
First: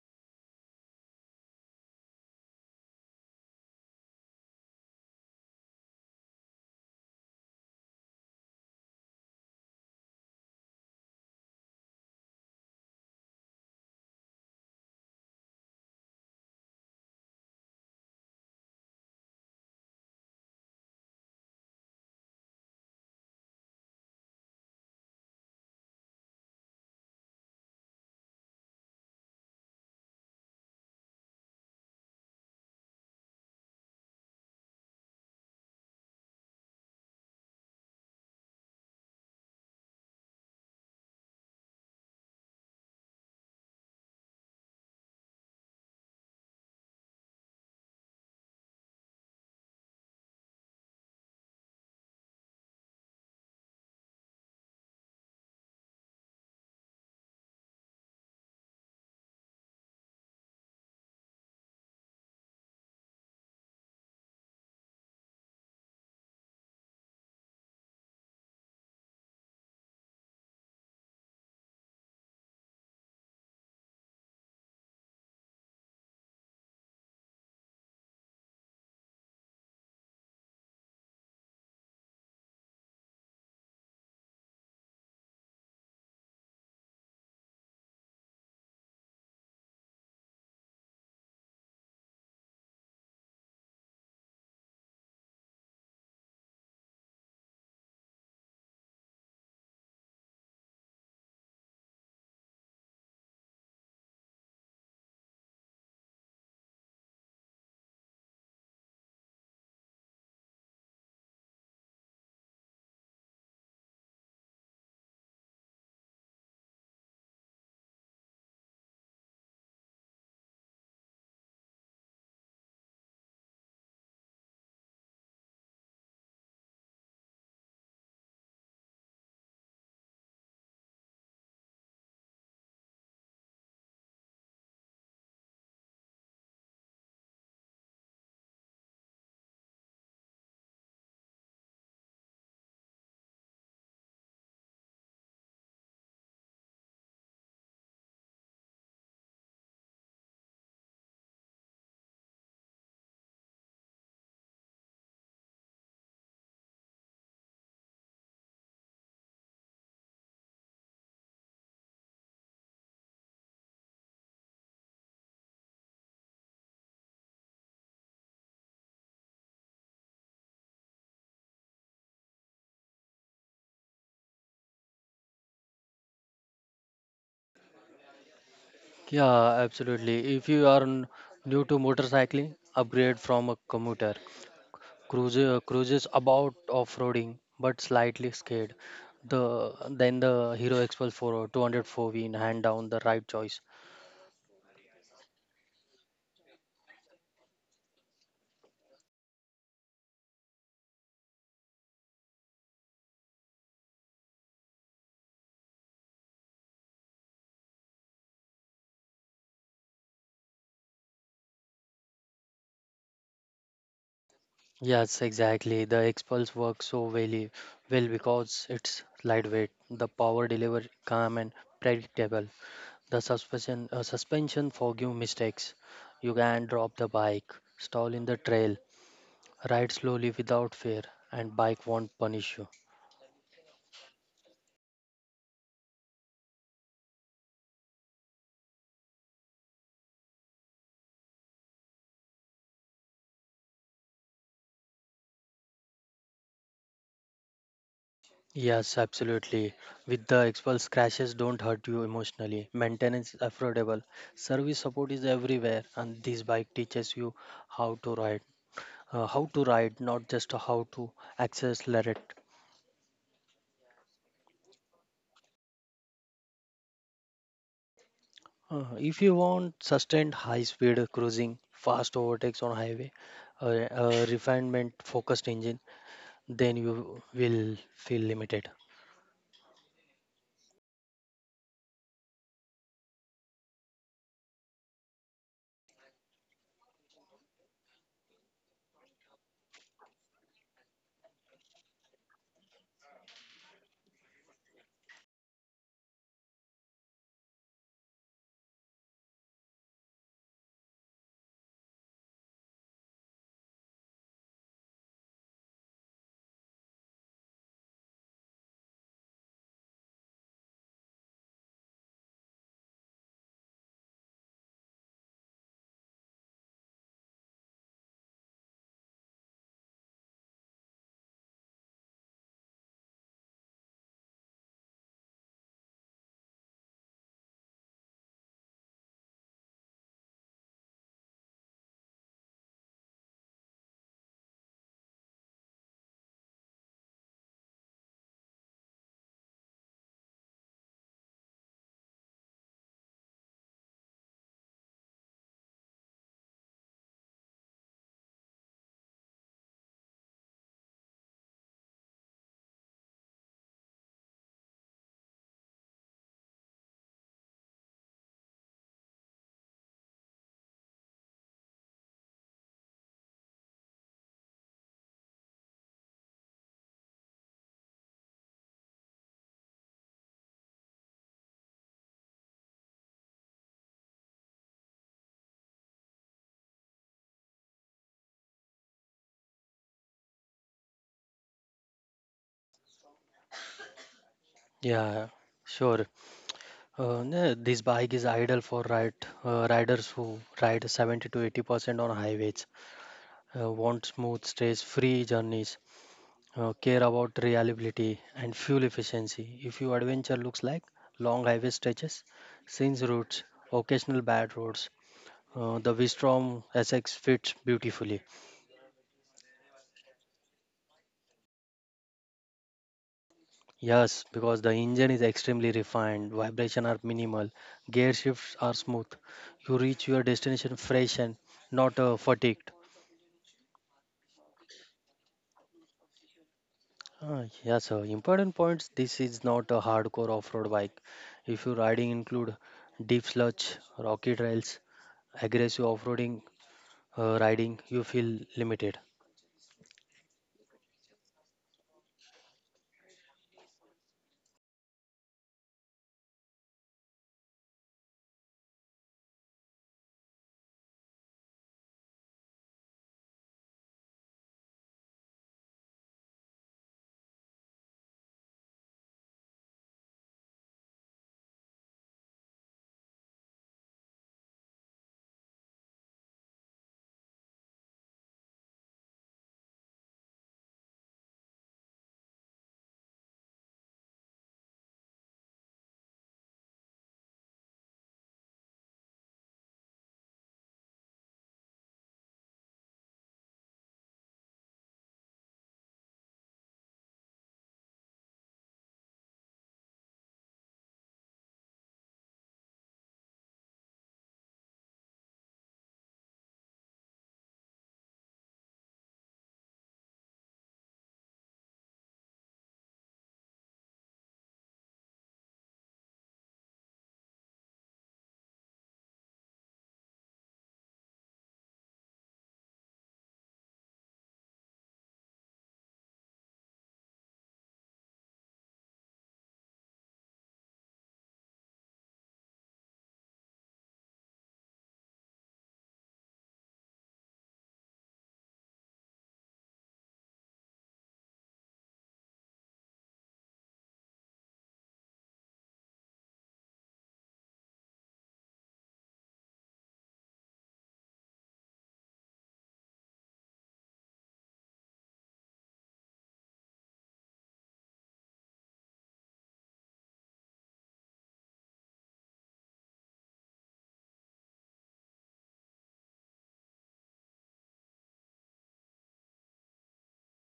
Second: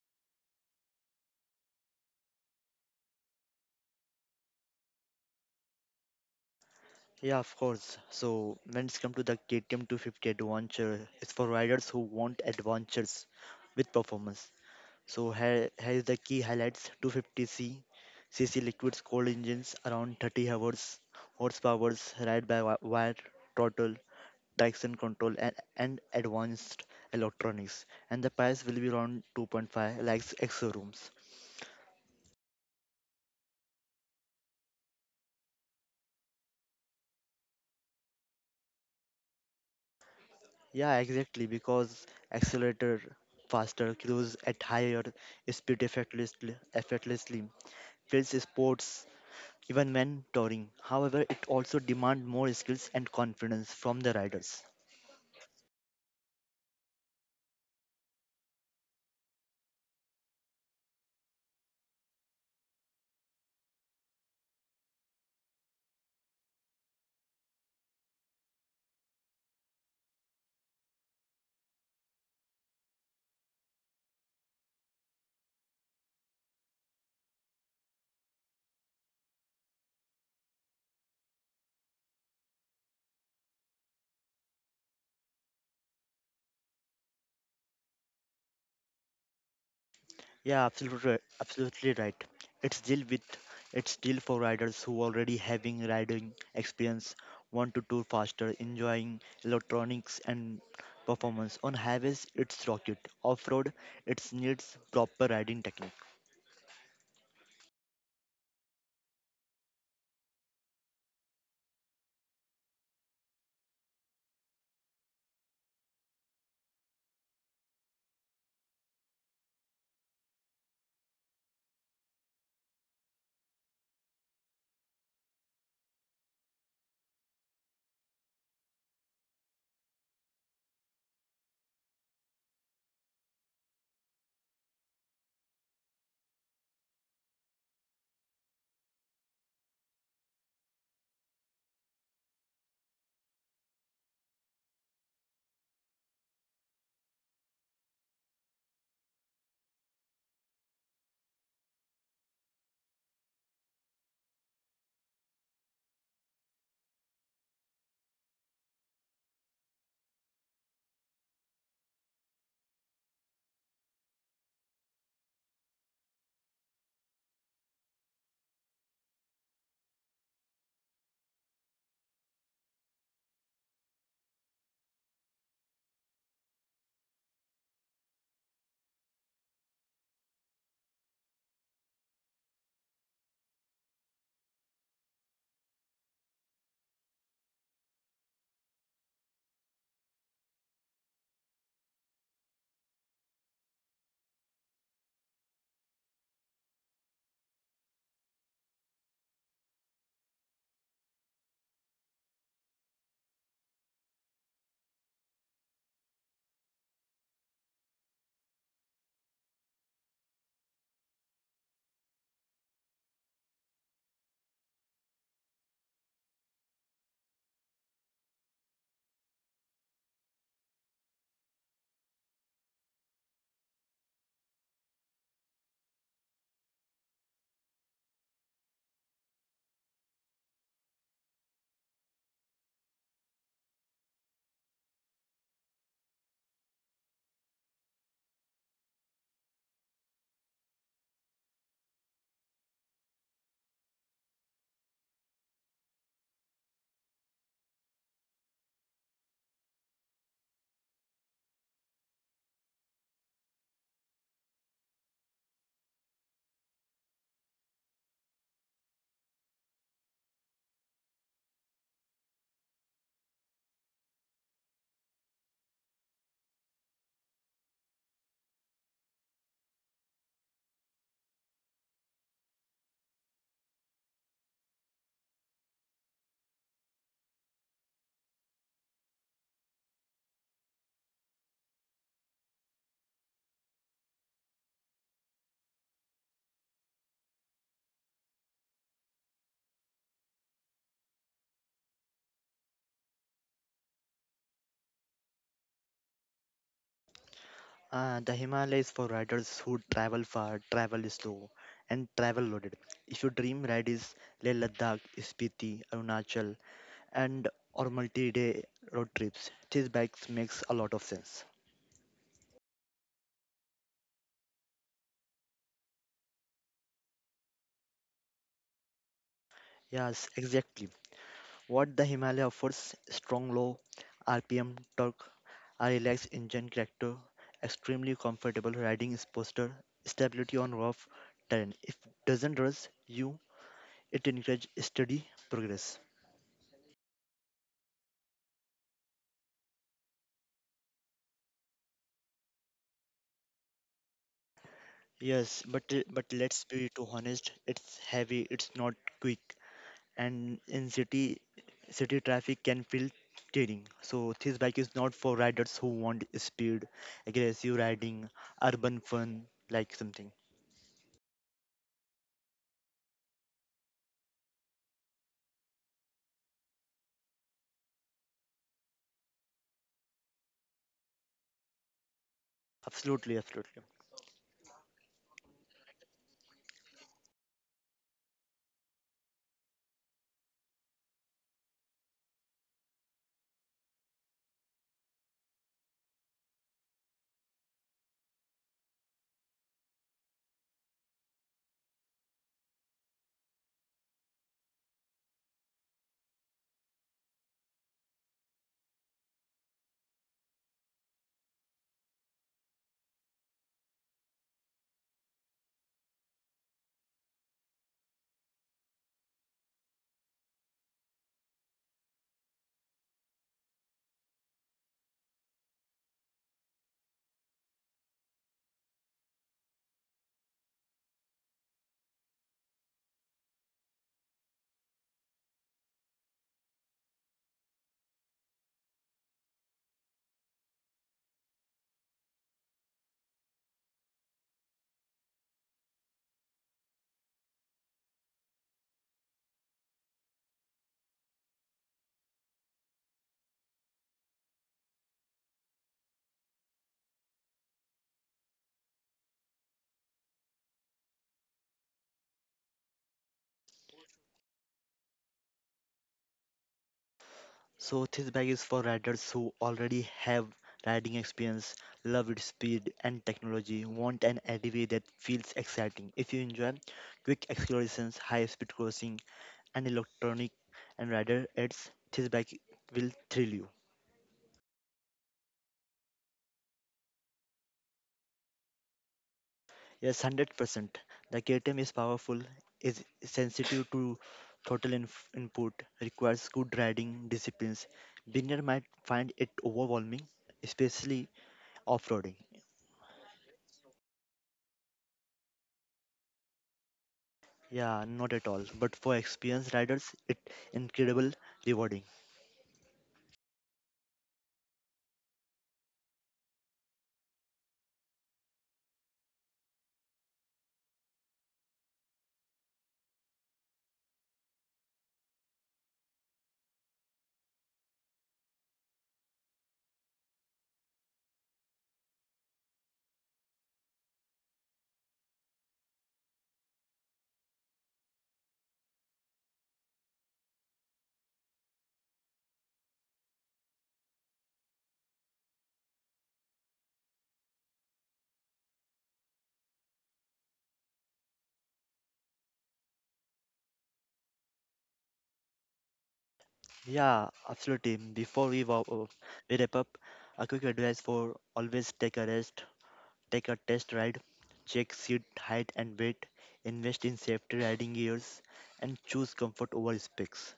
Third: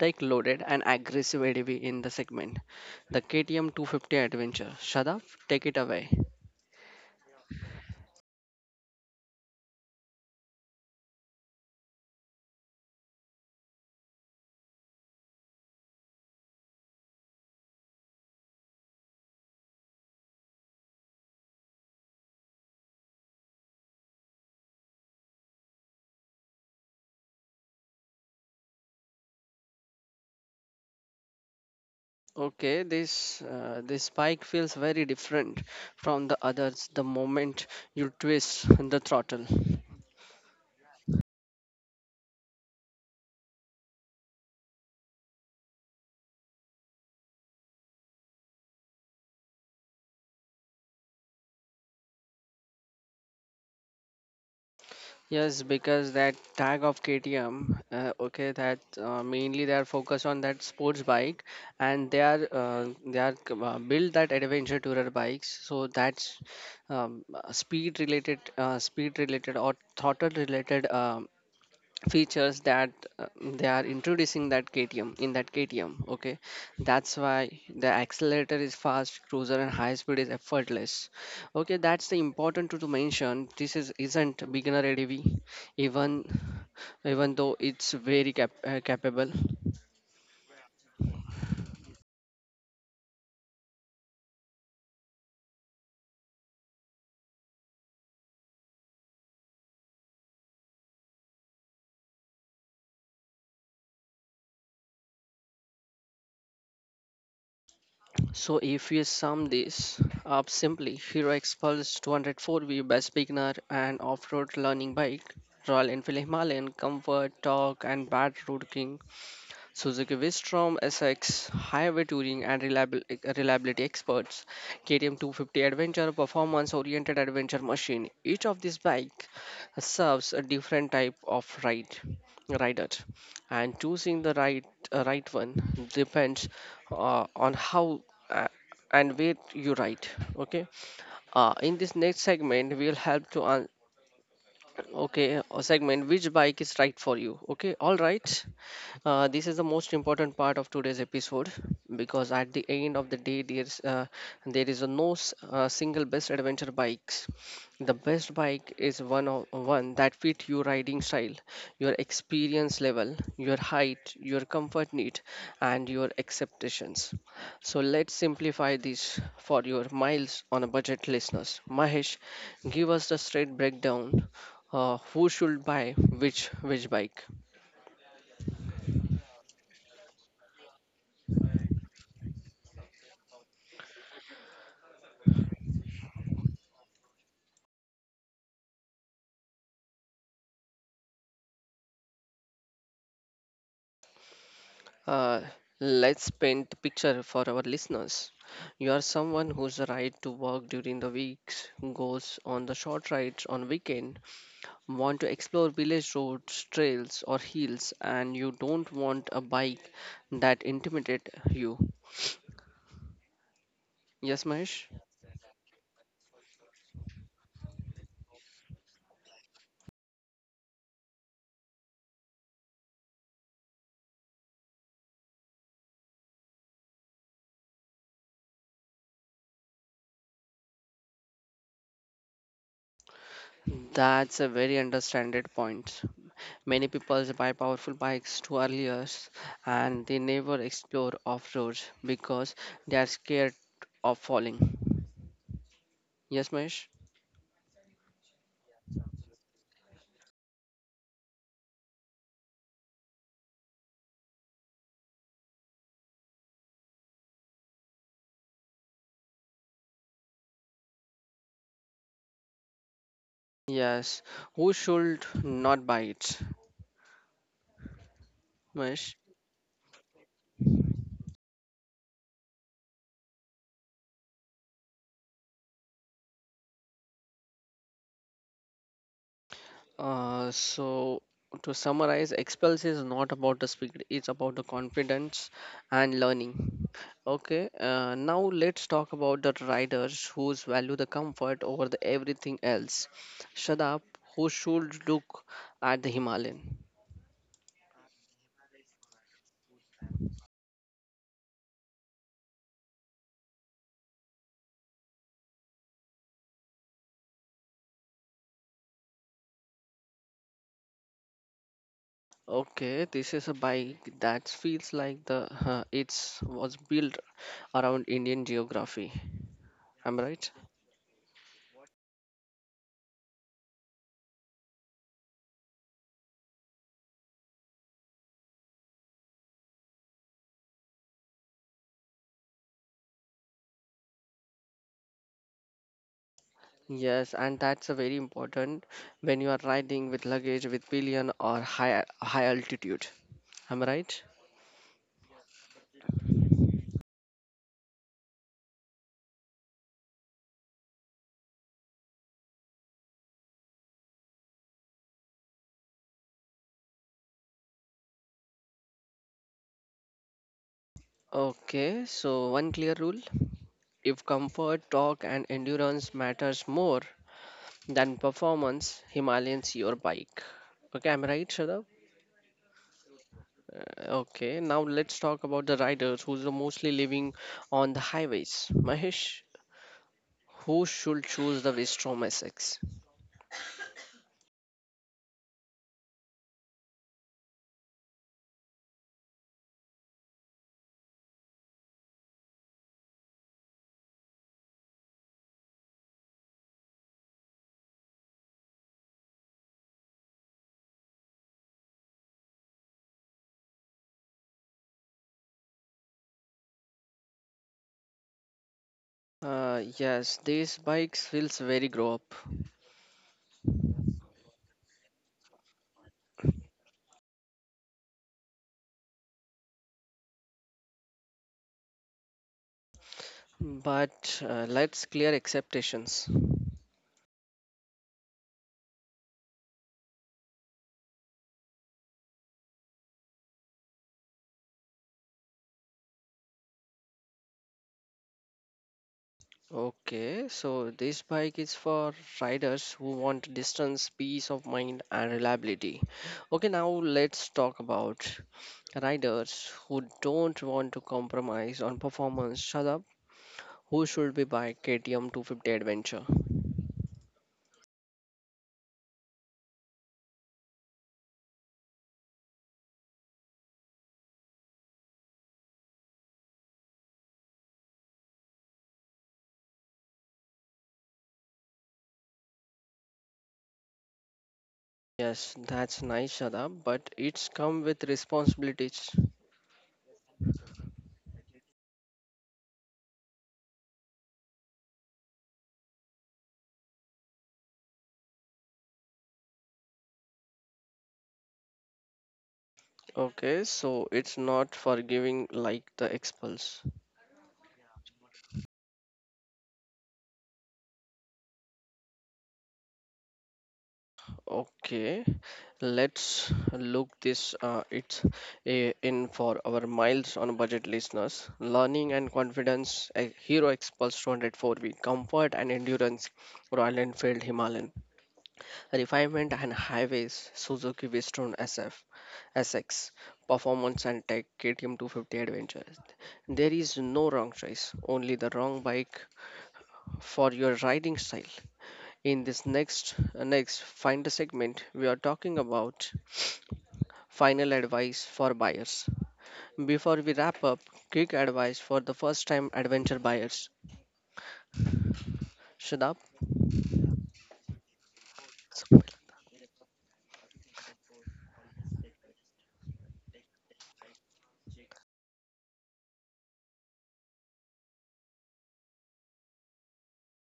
S1: tech loaded and aggressive A D V in the segment, the K T M two fifty Adventure. Shadaf, take it away.
S2: Yeah, of course. So when it's come to the K T M two hundred fifty Adventure, it's for riders who want adventures with performance. So here, here is the key highlights two fifty c cc liquids cold engines around thirty hours horsepowers ride by wi- wire throttle traction control and, and advanced electronics and the price will be around two point five lakhs extra rooms.
S1: Okay, this uh, this bike feels very different from the others the moment you twist the throttle.
S2: Yeah, exactly, because accelerator faster cruise at higher speed effortlessly effortlessly feels sports even when touring. However, it also demand more skills and confidence from the riders.
S1: Yes, because that tag of K T M, uh, okay, that uh, mainly they are focused on that sports bike, and they are uh, they are c- uh, build that adventure tourer bikes. So that's um, uh, speed related, uh, speed related or throttle related um features that uh, they are introducing that K T M in that K T M, okay, that's why the accelerator is fast cruiser and high speed is effortless. Okay, that's the important to, to mention this is isn't beginner ready, even even though it's very cap- uh, capable.
S2: Yeah, absolutely, right- absolutely right. It's deal with it's deal for riders who already having riding experience, want to tour faster, enjoying electronics and performance. On highways, it's rocket. Off road, it needs proper riding technique.
S1: So if we sum this up simply: Hero Expulse two zero four V, best beginner and off-road learning bike; Royal Enfield Himalayan, comfort torque and bad road king; Suzuki Wistrom S X, highway touring and reliabil- reliability experts; K T M two fifty adventure, performance oriented adventure machine. Each of these bike serves a different type of ride rider, and choosing the right uh, right one depends uh, on how uh, and where you ride. Okay. Uh, in this next segment we will help to un- okay a segment which bike is right for you. Okay, all right, uh, this is the most important part of today's episode because at the end of the day, there's uh, there is a no s- uh, single best adventure bikes. The best bike is one of one that fit your riding style, your experience level, your height, your comfort need, and your expectations. So let's simplify this for your miles on a budget listeners. Mahesh, give us the straight breakdown. Uh, who should buy which which bike?
S3: Yeah, absolutely. If you are n- new to motorcycling, upgrade from a commuter. Cruises, cruises about off-roading, but slightly scared. The then the Hero Expulse four two hundred four V in hand down the right choice.
S1: Uh, let's paint the picture for our listeners. You are someone whose right to work during the weeks, goes on the short rides on weekend, want to explore village roads, trails or hills, and you don't want a bike that intimidate you. Yes, Mahesh?
S3: Yes, exactly. The Expulse works so well, well because it's lightweight, the power delivery calm and predictable. The suspension uh, suspension forgive mistakes. You can drop the bike, stall in the trail, ride slowly without fear, and bike won't punish you.
S1: That's a very understanded point. Many people buy powerful bikes too earlier and they never explore off roads because they are scared of falling. Yes, Mahesh?
S3: Yes, absolutely. With the Xpulse, crashes don't hurt you emotionally. Maintenance is affordable. Service support is everywhere, and this bike teaches you how to ride, uh, how to ride, not just how to accelerate.
S1: Yes, who should not buy it?
S3: Uh,
S1: Mesh.
S3: if you want sustained high-speed cruising, fast overtakes on highway, uh, a refinement-focused engine, then you will feel limited.
S1: Uh, so to summarize, Expels is not about the speed; it's about the confidence and learning. Okay. Uh, now let's talk about the riders whose value the comfort over the everything else. Shadab, who should look at the Himalayan?
S2: Uh, the Himalayas for riders who travel far, travel slow, and travel loaded. If your dream ride is Leh Ladakh, Spiti, Arunachal, and or multi-day road trips, these bikes makes a lot of sense.
S1: Okay, this is a bike that feels like the uh, it's was built around Indian geography. Am I
S2: Yes,
S1: right?
S2: exactly. What the Himalaya offers strong low R P M torque, a relaxed engine character, extremely comfortable riding posture, stability on rough terrain. It doesn't rush you, it encourages steady progress.
S1: Yes, and that's a very important when you are riding with luggage with pillion or high high altitude. Am I right?
S2: Yes, but but let's be too honest, it's heavy, it's not quick, and in city city traffic can feel tiring. So this bike is not for riders who want speed, aggressive riding, urban fun, like something.
S1: Okay, so one clear rule. If comfort, torque, and endurance matters more than performance, Himalayan's your bike. Okay, I'm right, Shadab?
S2: Absolutely, absolutely.
S1: Okay, now let's talk about the riders who's are mostly living on the highways. Mahesh, who should choose the Vistrom S X?
S3: Yeah, sure. Uh, no, this bike is ideal for ride, uh, riders who ride seventy to eighty percent on highways, uh, want smooth, stress-free journeys, uh, care about reliability and fuel efficiency. If your adventure looks like long highway stretches, scenes routes, occasional bad roads, uh, the Vistrom S X fits beautifully.
S1: Uh, yes, these bikes feels very grow up.
S3: Yes, because the engine is extremely refined, vibration are minimal, gear shifts are smooth. You reach your destination fresh and not uh, fatigued.
S1: But uh, let's clear expectations.
S3: Uh, yeah, so important points. This is not a hardcore off-road bike. If your riding include deep sludge, rocky trails, aggressive off-roading uh, riding, you feel limited.
S1: Okay, so this bike is for riders who want distance, peace of mind, and reliability. Okay, now let's talk about riders who don't want to compromise on performance. Shadab, who should be buying K T M two fifty Adventure?
S2: So this bike is for riders who already have riding experience, love its speed and technology, want an L D V that feels exciting. If you enjoy quick accelerations, high speed crossing and electronic and rider aids, this bike will thrill you.
S1: Yes, that's nice, Shadab, but it's come with responsibilities.
S2: Yes, one hundred percent. The K T M is powerful, is sensitive to throttle inf- input, requires good riding disciplines. Beginner might find it overwhelming, especially off-roading.
S1: Okay, so it's not for giving like the Expulse.
S2: Yeah, not at all. But for experienced riders, it incredible rewarding.
S1: Okay, let's look this uh, it's a, in for our miles on budget listeners. Learning and confidence, a Hero Expulse two oh four V. Comfort and endurance, Royal Enfield Himalayan. Refinement and highways, Suzuki Western S F, S X. Performance and tech, K T M two fifty Adventure. There is no wrong choice, only the wrong bike for your riding style. In this next uh, next find a segment, we are talking about final advice for buyers. Before we wrap up, quick advice for the first time adventure buyers. Shadab
S2: Yeah, absolutely. Before we, wa- uh, we wrap up, a quick advice for always take a rest. Take a test ride, check seat height and weight, invest in safety riding gears, and choose comfort over specs.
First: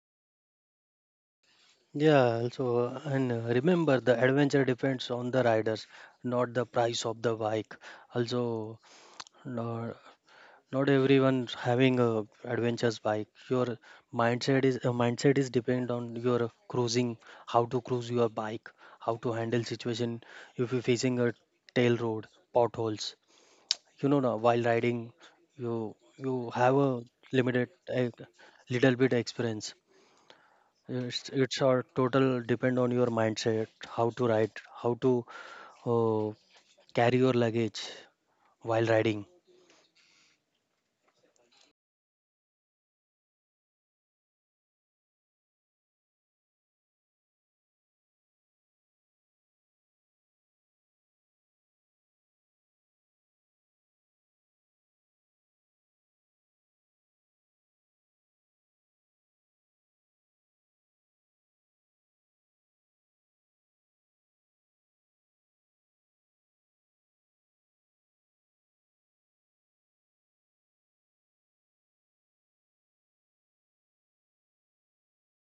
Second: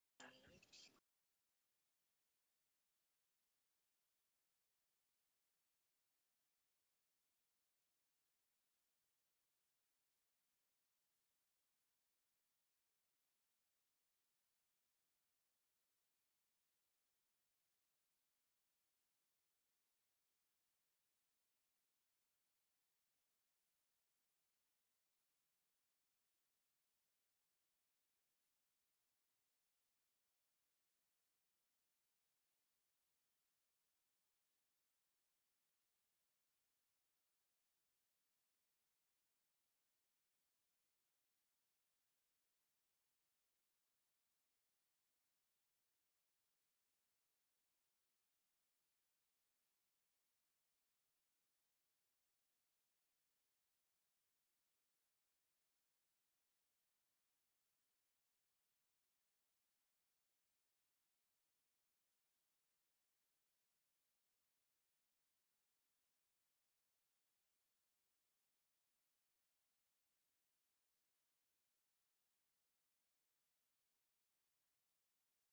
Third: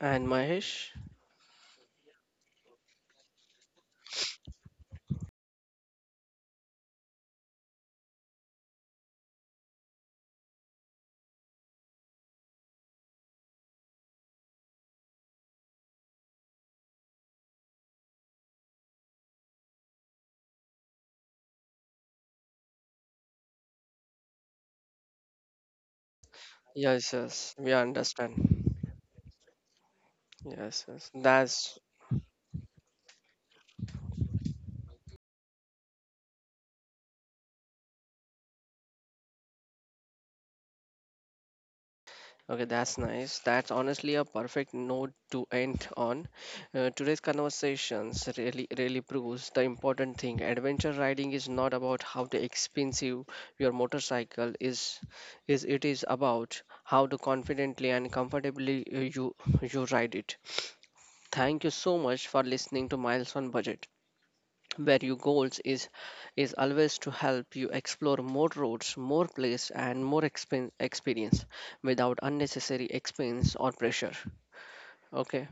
S1: and Mahesh.
S3: Yeah, also, uh, and uh, remember the adventure depends on the riders, not the price of the bike. Also, no, not everyone having a adventures bike. Your mindset is uh, mindset is depend on your cruising, how to cruise your bike, how to handle situation. If you're facing a tail road, potholes, you know now, while riding, you you have a
S1: Yes, yes,
S3: limited
S1: we
S3: uh,
S1: understand.
S3: little bit experience.
S1: Yes, yes.
S3: It's, it's
S1: That's
S3: our total depend on your mindset, how to ride, how to uh, carry your luggage while riding.
S1: okay, that's nice. That's honestly a perfect note to end on. Uh, today's conversations really, really proves the important thing. Adventure riding is not about how the expensive your motorcycle is, is it is about how to confidently and comfortably uh, you you ride it. Thank you so much for listening to Miles on Budget, where your goals is is always to help you explore more roads, more place, and more expen- experience without unnecessary expense or pressure. Okay.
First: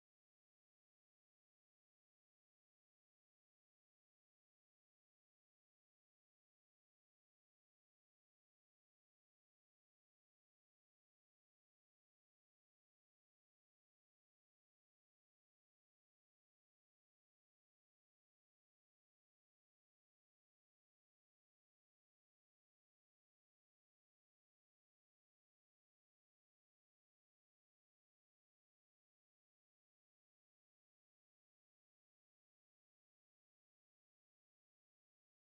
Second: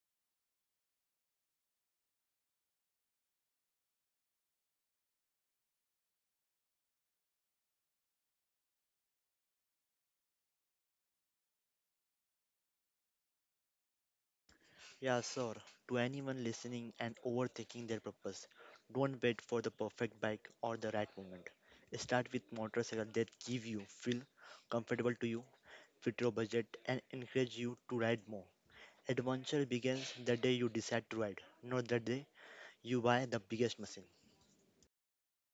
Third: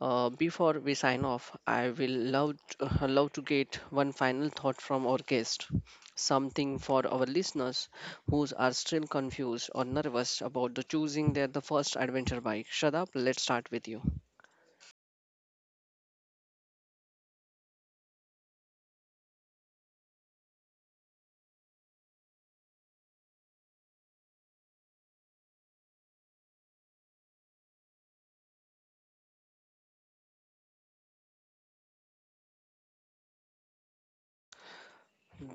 S1: Uh, before we sign off, I will love to, love to get one final thought from our guest. Something for our listeners who are still confused or nervous about the choosing their the first adventure bike. Shut up. Let's start with you.
S2: Yeah, sir. To anyone listening and overthinking their purpose, don't wait for the perfect bike or the right moment. Start with motorcycles that give you feel comfortable to you, fit your budget, and encourage you to ride more. Adventure begins the day you decide to ride, not the day you buy the biggest machine.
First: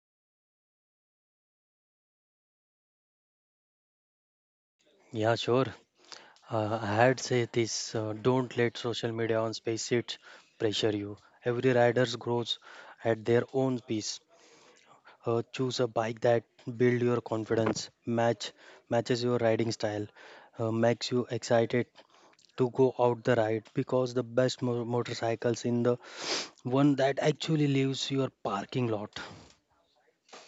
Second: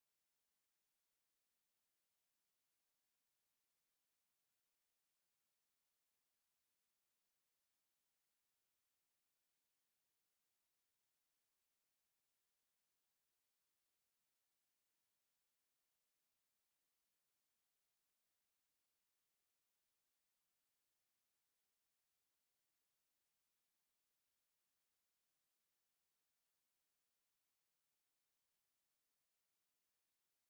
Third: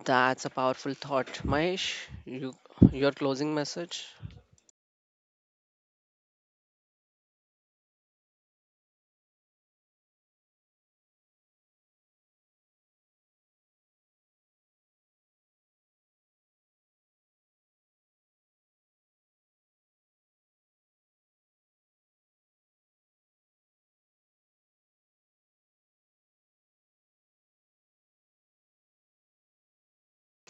S1: That's a powerful thought, Mahesh. You your closing message?
S3: Yeah, sure. Uh, I had said this, uh, don't let social media on SpaceX pressure you. Every rider grows at their own pace. Uh, choose a bike that build your confidence, match matches your riding style, uh, makes you excited to go out the ride, because the best mo- motorcycles in the one that actually leaves your parking lot.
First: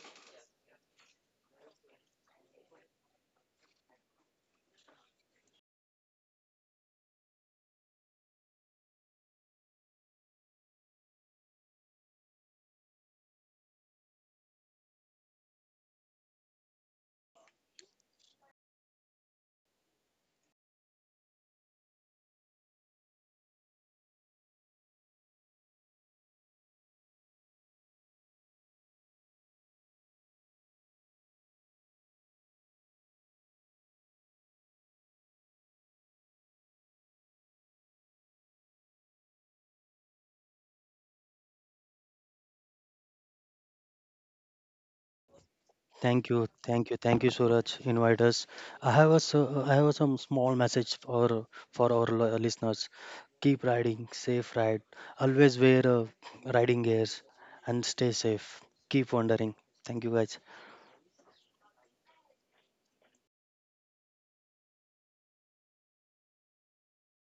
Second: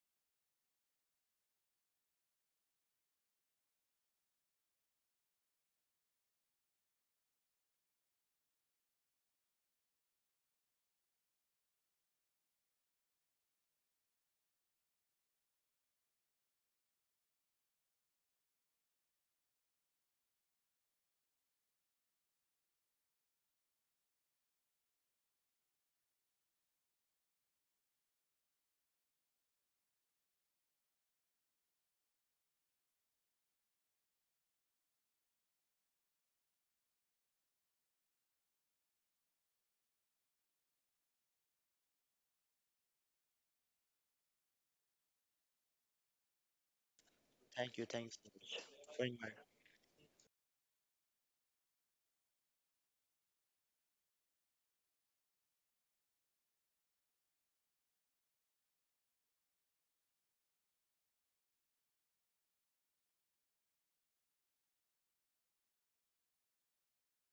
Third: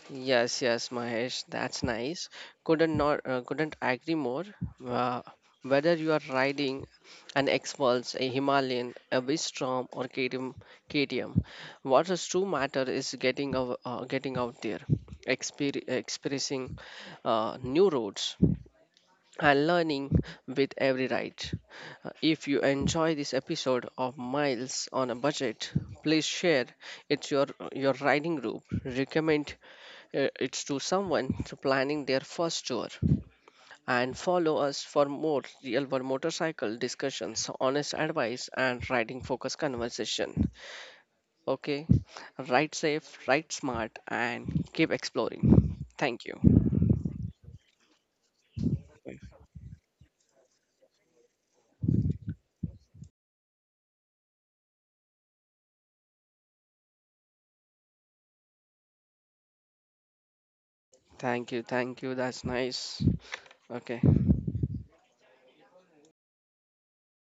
S1: Yes, yes, Mahesh. That's nice. Couldn't not uh, couldn't agree more. Uh, whether you are riding an X-Pulse, a Himalayan, a Bistrom, or K T M, K T M, what is true matter is getting out, uh, getting out there, exper- experiencing uh, new roads, and learning with every ride. Uh, If you enjoy this episode of Miles on a Budget, please share it your your riding group. Recommend uh, it to someone to planning their first tour and follow us for more real world motorcycle discussions, honest advice and riding focused conversation. Okay? Ride safe, ride smart and keep exploring.
S3: Thank
S1: Thank
S3: you,
S1: you.
S3: thank you, thank you,
S2: Thank
S3: Suraj.
S2: you. Thanks
S3: Invite
S2: so
S3: us.
S2: much
S3: I
S2: for
S3: have a
S2: inviting.
S3: so- I have some small message for for our li- listeners. Keep riding, safe ride. Always wear uh, riding gears, and stay safe. Keep wandering. Thank you, guys.
S1: Thank you. Thank you. That's nice. Okay.